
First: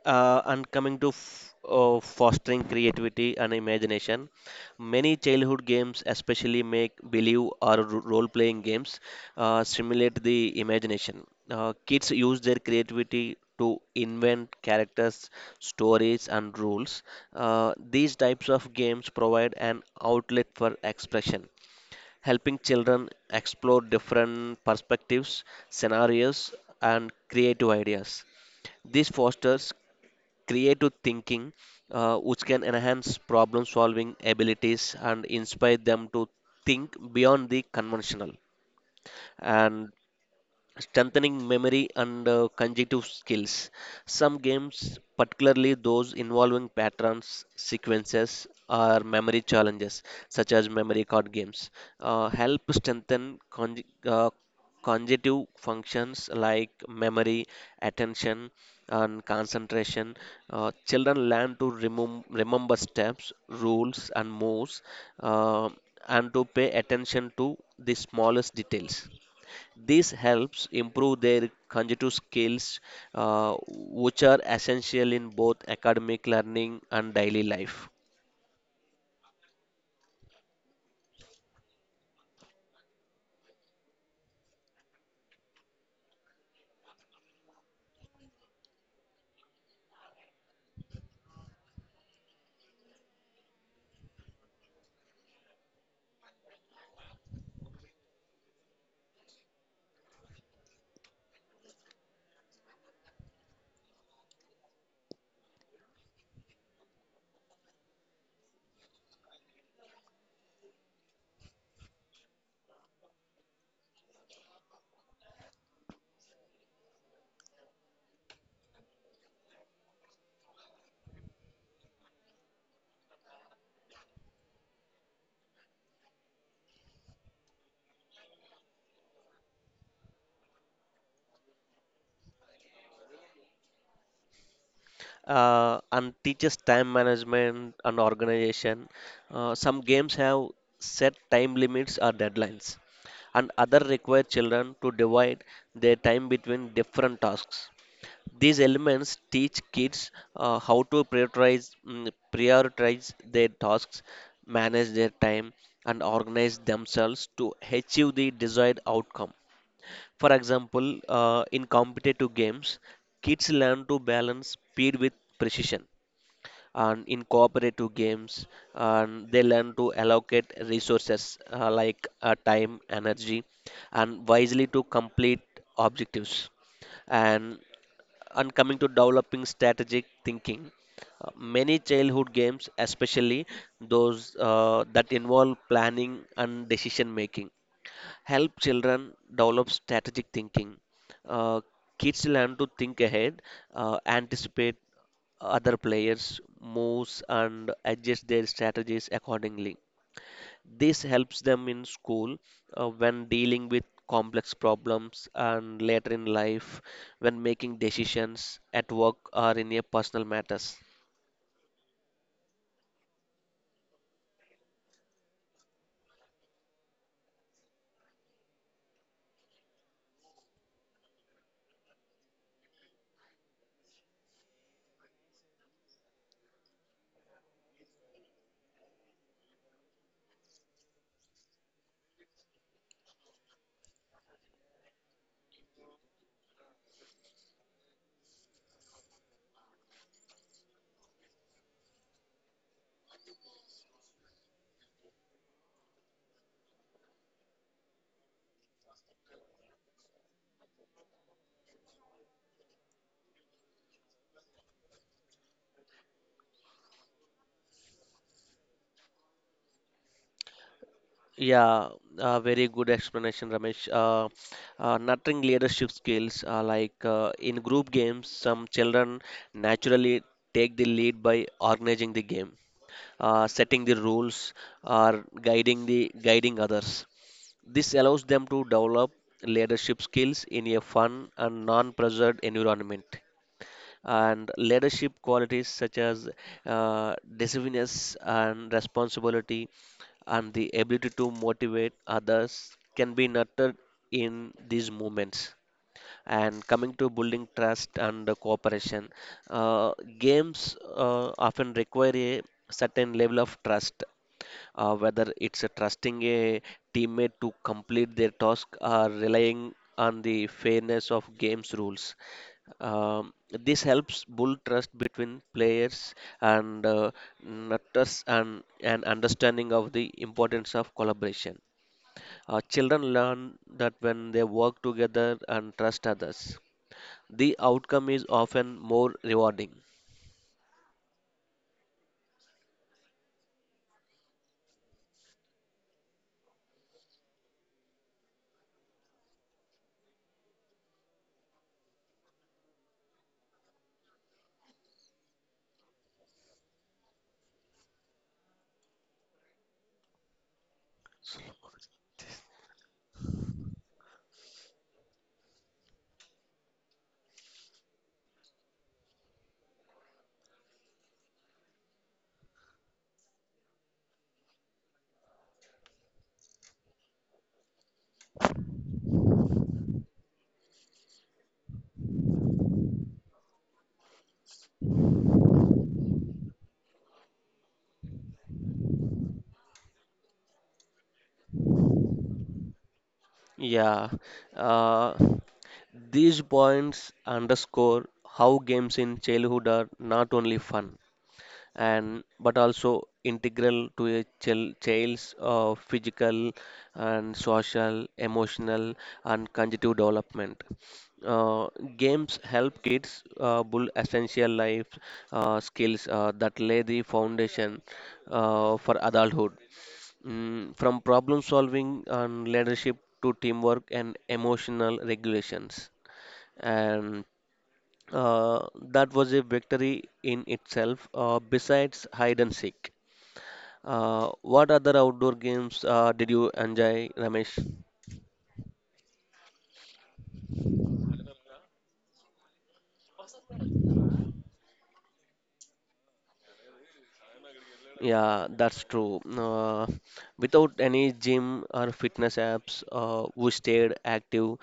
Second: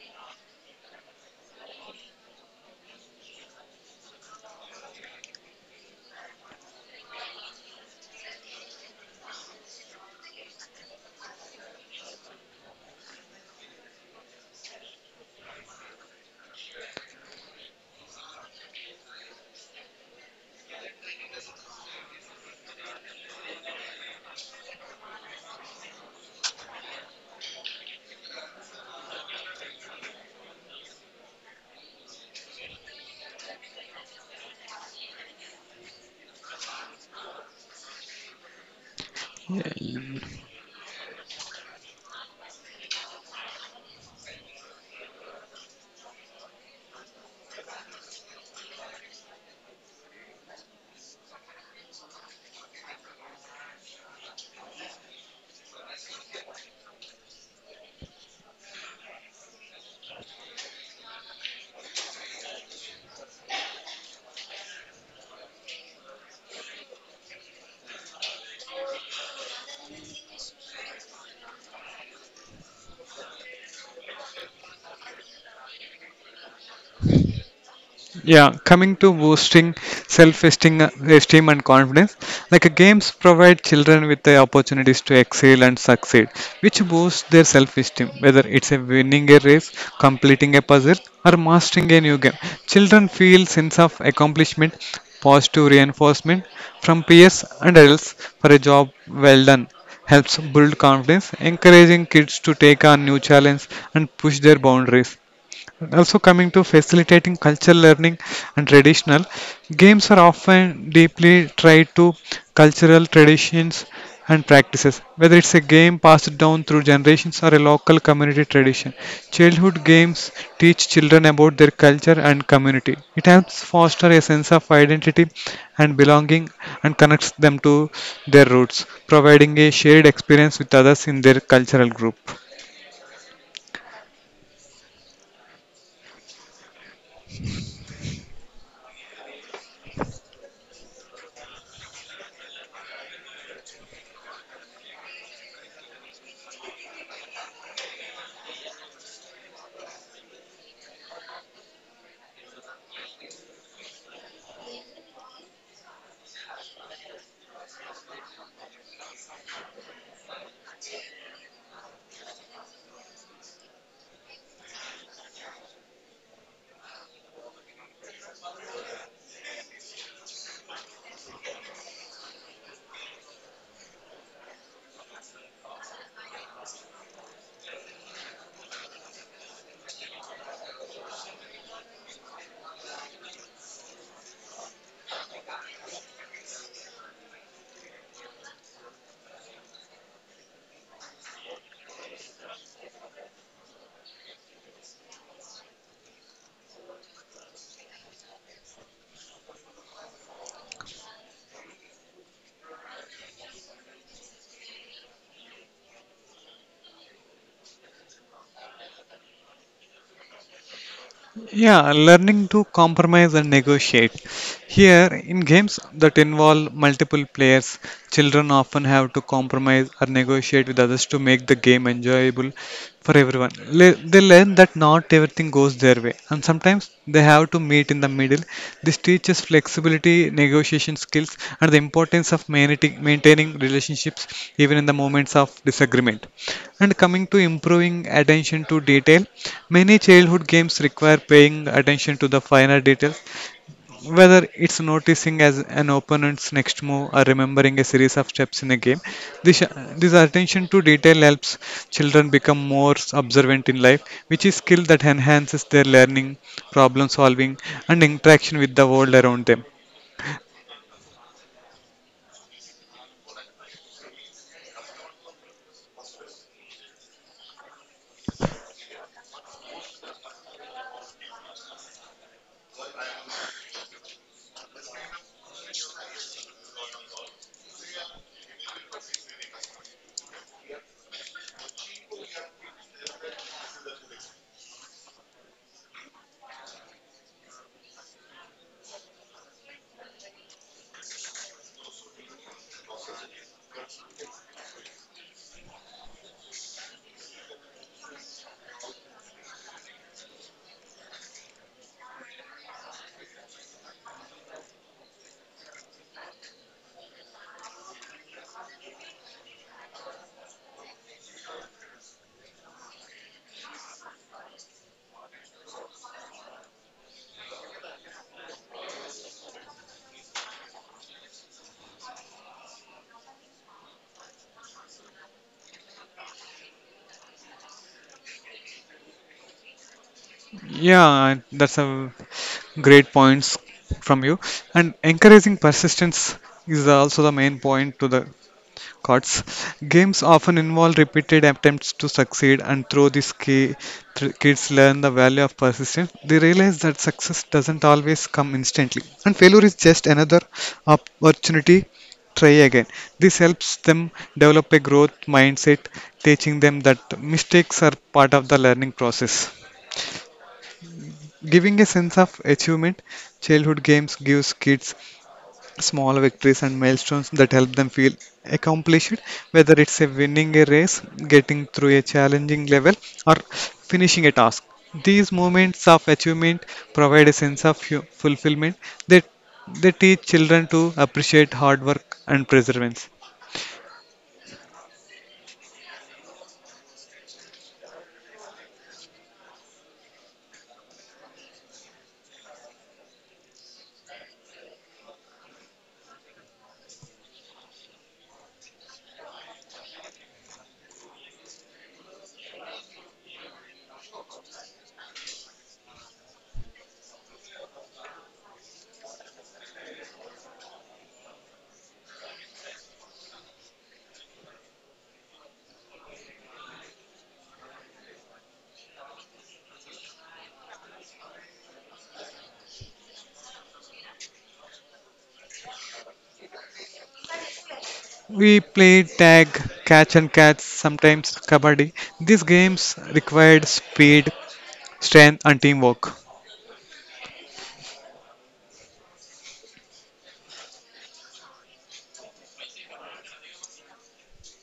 B: Uh, and coming to f uh, fostering creativity and imagination, many childhood games, especially make-believe or role-playing games, uh, stimulate the imagination. Uh, kids use their creativity to invent characters, stories, and rules. Uh, these types of games provide an outlet for expression, helping children explore different perspectives, scenarios, and creative ideas. This fosters creative thinking, uh, which can enhance problem solving abilities and inspire them to think beyond the conventional. And strengthening memory and uh, cognitive skills. Some games, particularly those involving patterns, sequences, or memory challenges, such as memory card games, uh, help strengthen con- uh, cognitive functions like memory, attention, and concentration. Uh, children learn to remem- remember steps, rules, and moves, uh, and to pay attention to the smallest details. This helps improve their cognitive skills, uh, which are essential in both academic learning and daily life.
A: Yeah, coming to boosting self-esteem, esteem and confidence, like uh, games provide children with the opportunities to excel and succeed, which boosts their self-esteem. Whether it's a winning a race, completing a puzzle, or mastering a new game, children feel sense of accomplishment, positive reinforcement from peers and adults for a job well done. Helps build confidence, encouraging kids to take on new challenges and push their boundaries. Also, coming to facilitating cultural learning and traditional, games are often deeply tied to cultural traditions and practices. Whether it's a game passed down through generations or a local community tradition, childhood games teach children about their culture and community. It helps foster a sense of identity and belonging and connects them to their roots, providing a shared experience with others in their cultural group.
B: Uh, and teaches time management and organization. Uh, some games have set time limits or deadlines, and other require children to divide their time between different tasks. These elements teach kids uh, how to prioritize, mm, prioritize their tasks, manage their time, and organize themselves to achieve the desired outcome. For example, uh, in competitive games, kids learn to balance speed with precision. And in cooperative games, and they learn to allocate resources uh, like uh, time, energy, and wisely to complete objectives. And and coming to developing strategic thinking uh, many childhood games especially those uh, that involve planning and decision making help children develop strategic thinking. uh, Kids learn to think ahead, uh, anticipate other players moves and adjust their strategies accordingly. This helps them in school uh, when dealing with complex problems and later in life when making decisions at work or in your personal matters.
A: Yeah, learning to compromise and negotiate. Here, in games that involve multiple players, children often have to compromise or negotiate with others to make the game enjoyable for everyone. Le- they learn that not everything goes their way, and sometimes they have to meet in the middle. This teaches flexibility, negotiation skills, and the importance of mainti- maintaining relationships even in the moments of disagreement. And coming to improving attention to detail, many childhood games require paying attention to the finer details, whether it's noticing as an opponent's next move or remembering a series of steps in a game. This, uh, this attention to detail helps children become more observant in life, which is skill that enhances their learning, problem solving, and interaction with the world around them.
B: Yeah, uh, very good explanation, Ramesh. Uh, uh, nurturing leadership skills uh, like uh, in group games, some children naturally take the lead by organizing the game. Uh, setting the rules, or guiding the guiding others. This allows them to develop leadership skills in a fun and non-pressured environment. And leadership qualities such as uh, decisiveness and responsibility and the ability to motivate others can be nurtured in these moments. And coming to building trust and the cooperation, uh, games uh, often require a certain level of trust, uh, whether it's a trusting a teammate to complete their task or relying on the fairness of games rules. Um, this helps build trust between players and uh, nurtures an, an understanding of the importance of collaboration. Uh, children learn that when they work together and trust others the outcome is often more rewarding.
A: Yeah, that's a great points from you. And encouraging persistence is also the main point to the cards. Games often involve repeated attempts to succeed, and through this key, th- kids learn the value of persistence. They realize that success doesn't always come instantly, and failure is just another opportunity. Try again. This helps them develop a growth mindset, teaching them that mistakes are part of the learning process. Giving a sense of achievement, childhood games gives kids small victories and milestones that help them feel accomplished, whether it's a winning a race, getting through a challenging level, or finishing a task. These moments of achievement provide a sense of hu- fulfillment. They they teach children to appreciate hard work and perseverance.
B: Yeah, uh, these points underscore how games in childhood are not only fun, and but also integral to a chil- child's uh, physical and social, emotional, and cognitive development. Uh, Games help kids uh, build essential life uh, skills uh, that lay the foundation uh, for adulthood. Mm, from problem solving and leadership to teamwork and emotional regulations. And uh, that was a victory in itself, uh, besides hide and seek. Uh, what other outdoor games uh, did you enjoy, Ramesh?
A: We played tag, catch and catch, sometimes kabaddi. These games required speed, strength, and teamwork.
B: Yeah, that's true. Uh, without any gym or fitness apps, uh, we stayed active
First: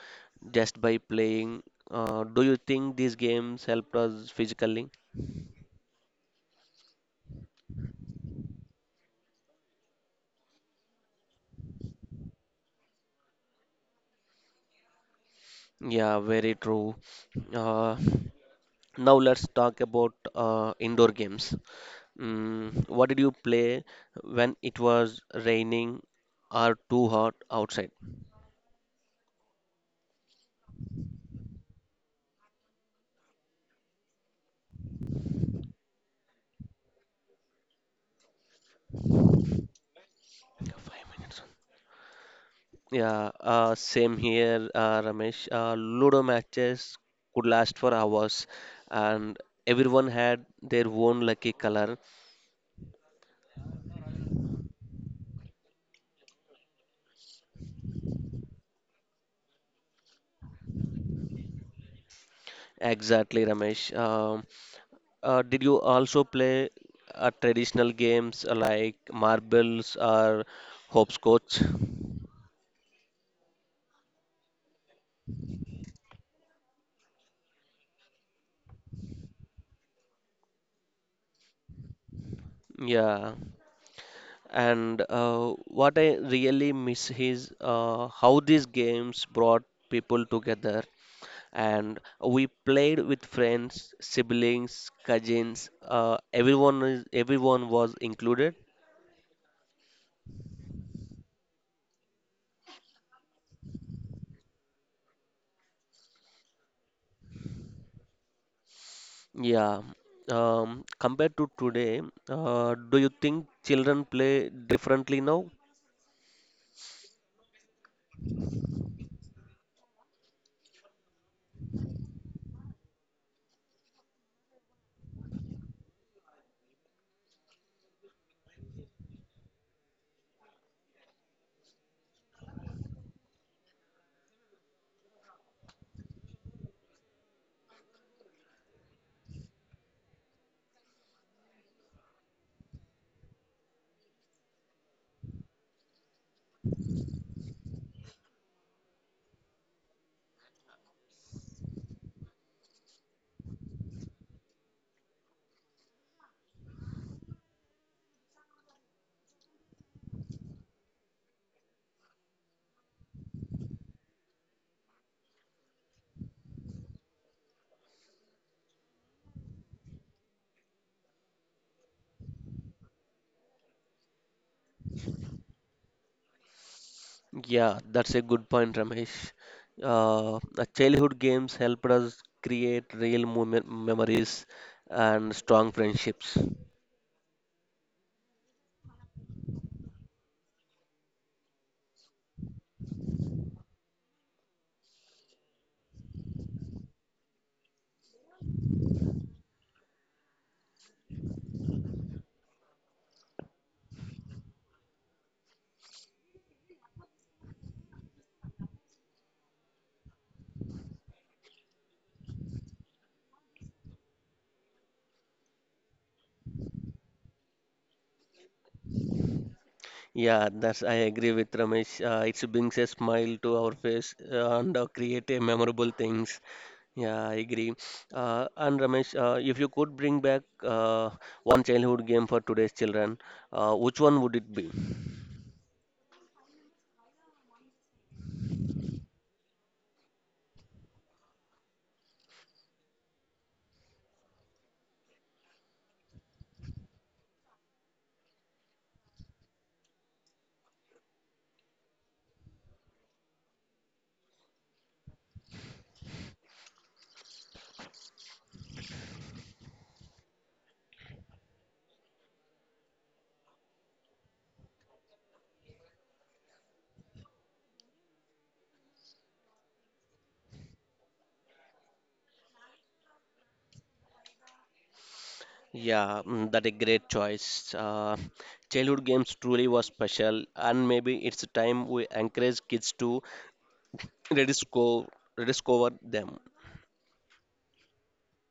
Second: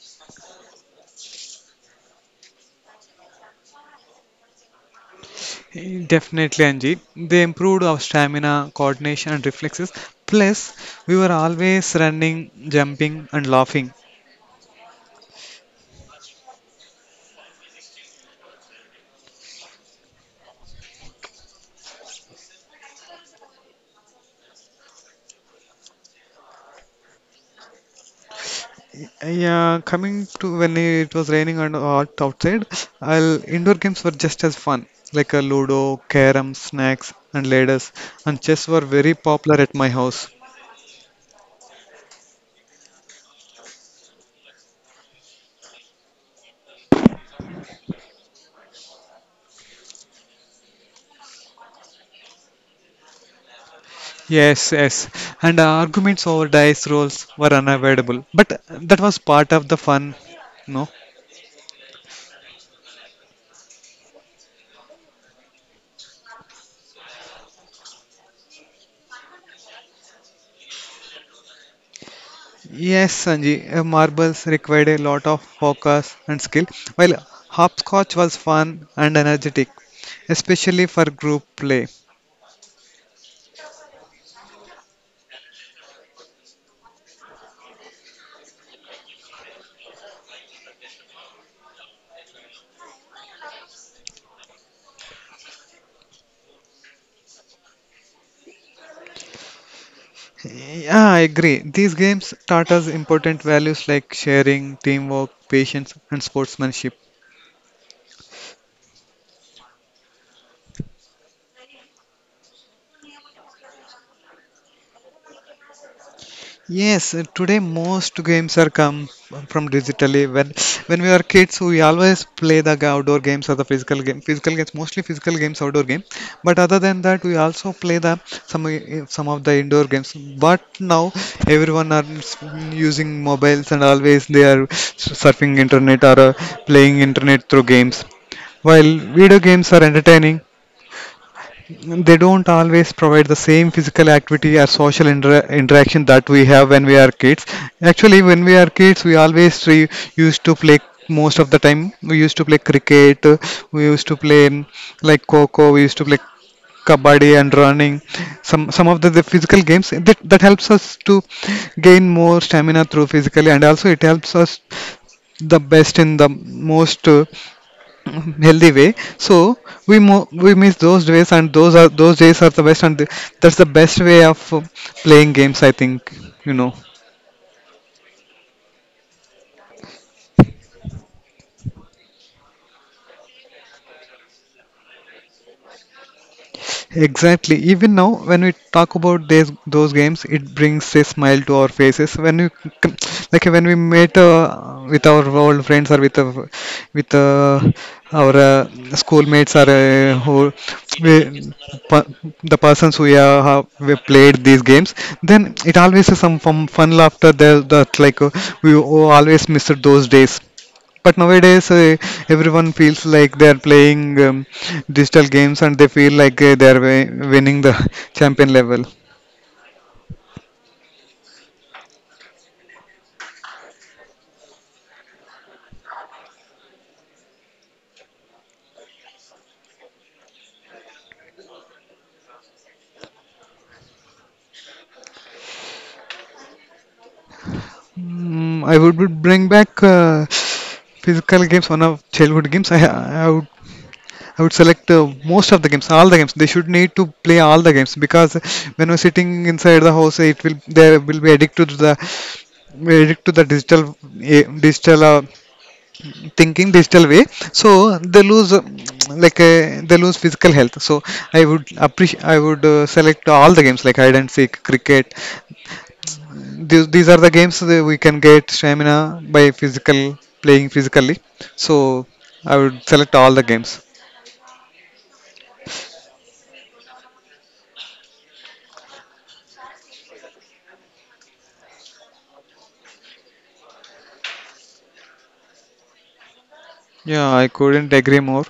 B: just by playing. Uh, do you think these games helped us physically?
A: Definitely, Anji. They improved our stamina, coordination, and reflexes. Plus, we were always running, jumping, and laughing.
B: Yeah, very true. Uh, Now let's talk about uh, indoor games. Mm, what did you play when it was raining or too hot outside?
A: Yeah, coming to when it was raining and hot outside, I'll, indoor games were just as fun, like a Ludo, carom, snacks, and ladders. And chess were very popular at my house.
B: Five minutes. Yeah, uh, same here, uh, Ramesh. Uh, Ludo matches could last for hours, and everyone had their own lucky color.
A: Yes, yes. And arguments over dice rolls were unavoidable, but that was part of the fun, no?
B: Exactly, Ramesh. Um uh, did you also play uh, traditional games like marbles or hopscotch?
A: Yes, Sanji, uh, marbles required a lot of focus and skill, while hopscotch was fun and energetic, especially for group play.
B: Yeah. And uh, what I really miss is uh, how these games brought people together. And we played with friends, siblings, cousins. Uh, everyone is everyone was included.
A: Yeah, I agree. These games taught us important values like sharing, teamwork, patience, and sportsmanship.
B: Yeah. Um, compared to today, uh, do you think children play differently now?
A: Yes, uh, today most games are come from digitally. When when we were kids, we always play the g- outdoor games or the physical game. Physical games, mostly physical games, outdoor game. But other than that, we also play the some i- some of the indoor games. But now everyone are s- using mobiles and always they are surfing internet or uh, playing internet through games. While video games are entertaining, they don't always provide the same physical activity or social inter- interaction that we have when we are kids. Actually, when we are kids, we always re- used to play most of the time. We used to play cricket, uh, we used to play mm, like coco, we used to play kabaddi and running. Some some of the, the physical games that, that helps us to gain more stamina through physically, and also it helps us the best in the most. Uh, [LAUGHS] healthy way, so we mo- we miss those days, and those are those days are the best, and that's the best way of uh, playing games, I think. you know
B: Yeah, that's a good point, Ramesh. Uh, the childhood games helped us create real moment memories and strong friendships.
A: Exactly. Even now, when we talk about these, those games, it brings a smile to our faces. When we c- like when we met uh, with our old friends or with uh, with uh, our uh, schoolmates, or uh, who we, pa- the persons who uh, have we played these games, then it always is some fun, fun laughter there, that like uh, we always miss those days. But nowadays, uh, everyone feels like they are playing um, digital games, and they feel like uh, they are wi- winning the [LAUGHS] champion level.
B: Yeah, that's I agree with Ramesh. Uh, it brings a smile to our face uh, and uh, create a memorable things. Yeah, I agree. Uh, and Ramesh, uh, if you could bring back uh, one childhood game for today's children, uh, which one would it be?
A: Mm, I would would bring back uh, physical games, one of childhood games. I, I would I would select uh, most of the games, all the games. They should need to play all the games, because when we're sitting inside the house, it will they will be addicted to the addicted to the digital, eh, digital, uh, thinking digital way, so they lose uh, like uh, they lose physical health. So I would appreciate, I would uh, select all the games, like hide and seek, cricket. These, these are the games that we can get stamina by physical playing physically. So I would select all the games.
B: Yeah, mm, that a great choice. Uh, childhood games truly was special, and maybe it's time we encourage kids to rediscover rediscover them.
A: Yeah, I couldn't agree more.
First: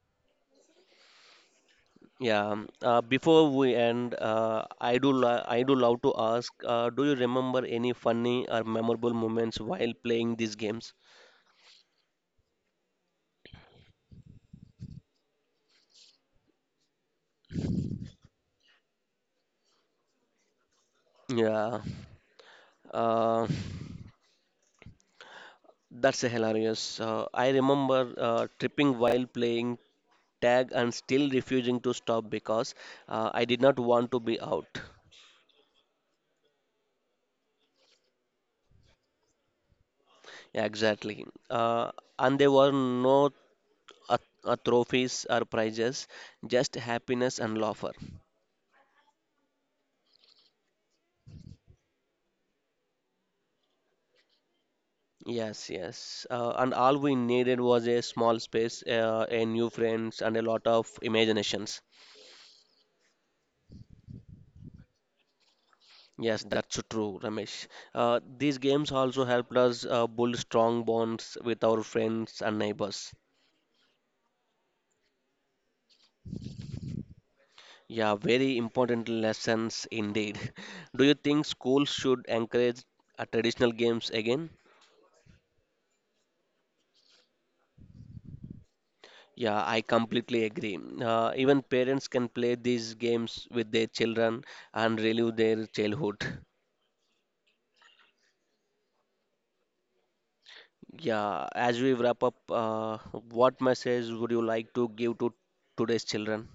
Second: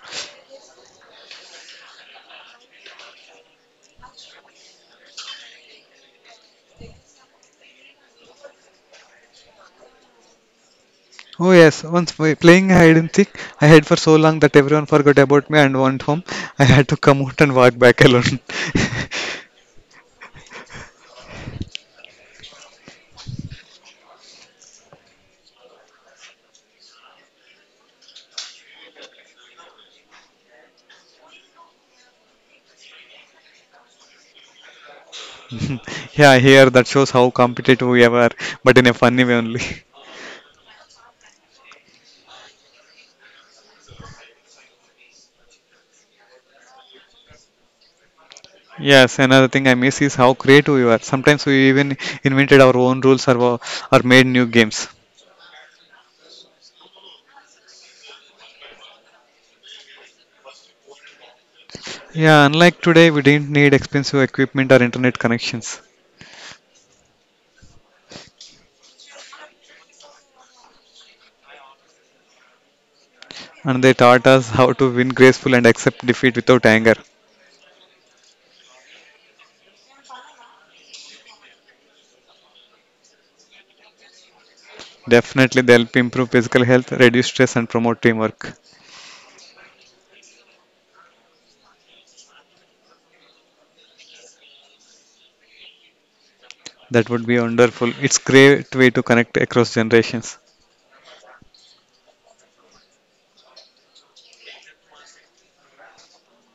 B: Yeah, um, uh, before we end, uh, I do lo I do love to ask, uh, do you remember any funny or memorable moments while playing these games?
A: Oh yes, once we- playing hide and seek, I hid for so long that everyone forgot about me and went home. I had to come out and walk back alone. [LAUGHS]
B: Yeah, uh, that's hilarious. Uh, I remember uh, tripping while playing tag and still refusing to stop because uh, I did not want to be out.
A: [LAUGHS] Yeah, here that shows how competitive we are, but in a funny way only. [LAUGHS]
B: Yeah, exactly. Uh, and there were no uh, uh, trophies or prizes, just happiness and laughter.
A: Yes, another thing I miss is how creative we are. Sometimes we even invented our own rules, or, wa- or made new games.
B: Yes, yes. Uh, and all we needed was a small space, uh, a new friends, and a lot of imaginations.
A: Yeah, unlike today, we didn't need expensive equipment or internet connections.
B: Yes, that's true, Ramesh. Uh, these games also helped us uh, build strong bonds with our friends and neighbors.
A: And they taught us how to win graceful and accept defeat without anger.
B: Yeah, very important lessons indeed. [LAUGHS] Do you think schools should encourage uh, traditional games again?
A: Definitely, they help improve physical health, reduce stress, and promote teamwork.
B: Yeah, I completely agree. Uh, even parents can play these games with their children and relive their childhood.
A: That would be wonderful. It's great way to connect across generations.
B: Yeah, as we wrap up, uh, what message would you like to give to today's children?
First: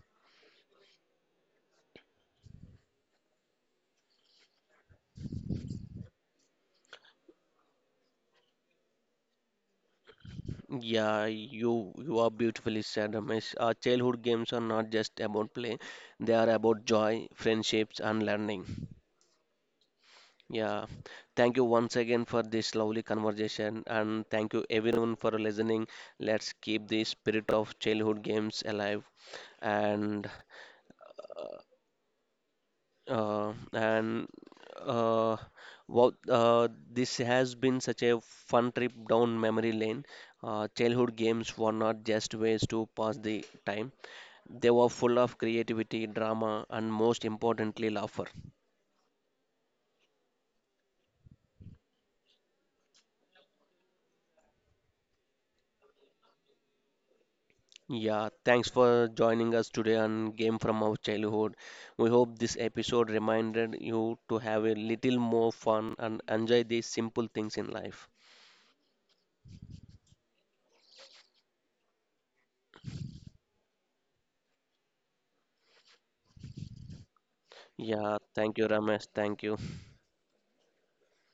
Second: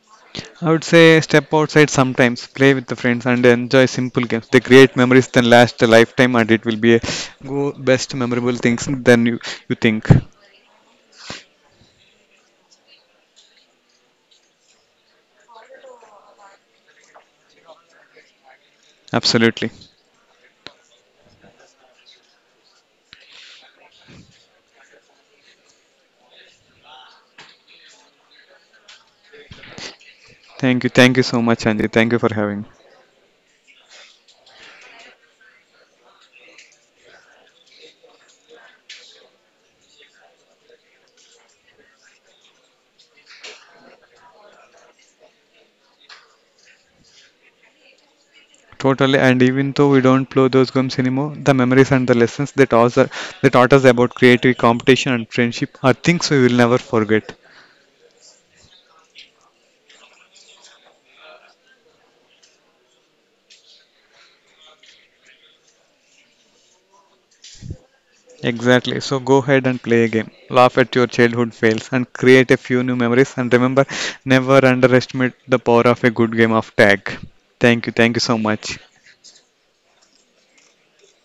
A: I would say step outside sometimes, play with the friends, and enjoy simple games. They create memories that last a lifetime, and it will be a go best memorable things than you, you think.
B: Yeah, you you are beautifully said, Ramesh. Uh, childhood games are not just about play; they are about joy, friendships, and learning.
A: Absolutely.
B: Yeah, thank you once again for this lovely conversation, and thank you everyone for listening. Let's keep the spirit of childhood games alive, and
A: Thank you. Thank you so much,
B: uh,
A: Anji. Thank you for having.
B: Uh, and uh, wow, uh, this has been such a fun trip down memory lane. Uh, childhood games were not just ways to pass the time, they were full of creativity, drama, and most importantly, laughter.
A: Totally. And even though we don't play those games anymore, the memories and the lessons that taught us, that taught us about creative competition and friendship are things we will never forget.
B: Yeah, thanks for joining us today on Game from Our Childhood. We hope this episode reminded you to have a little more fun and enjoy these simple things in life.
A: Exactly. So go ahead and play a game. Laugh at your childhood fails and create a few new memories. And remember, never underestimate the power of a good game of tag. Thank you. Thank
B: Yeah,
A: you so
B: thank you,
A: much.
B: Ramesh. Thank you.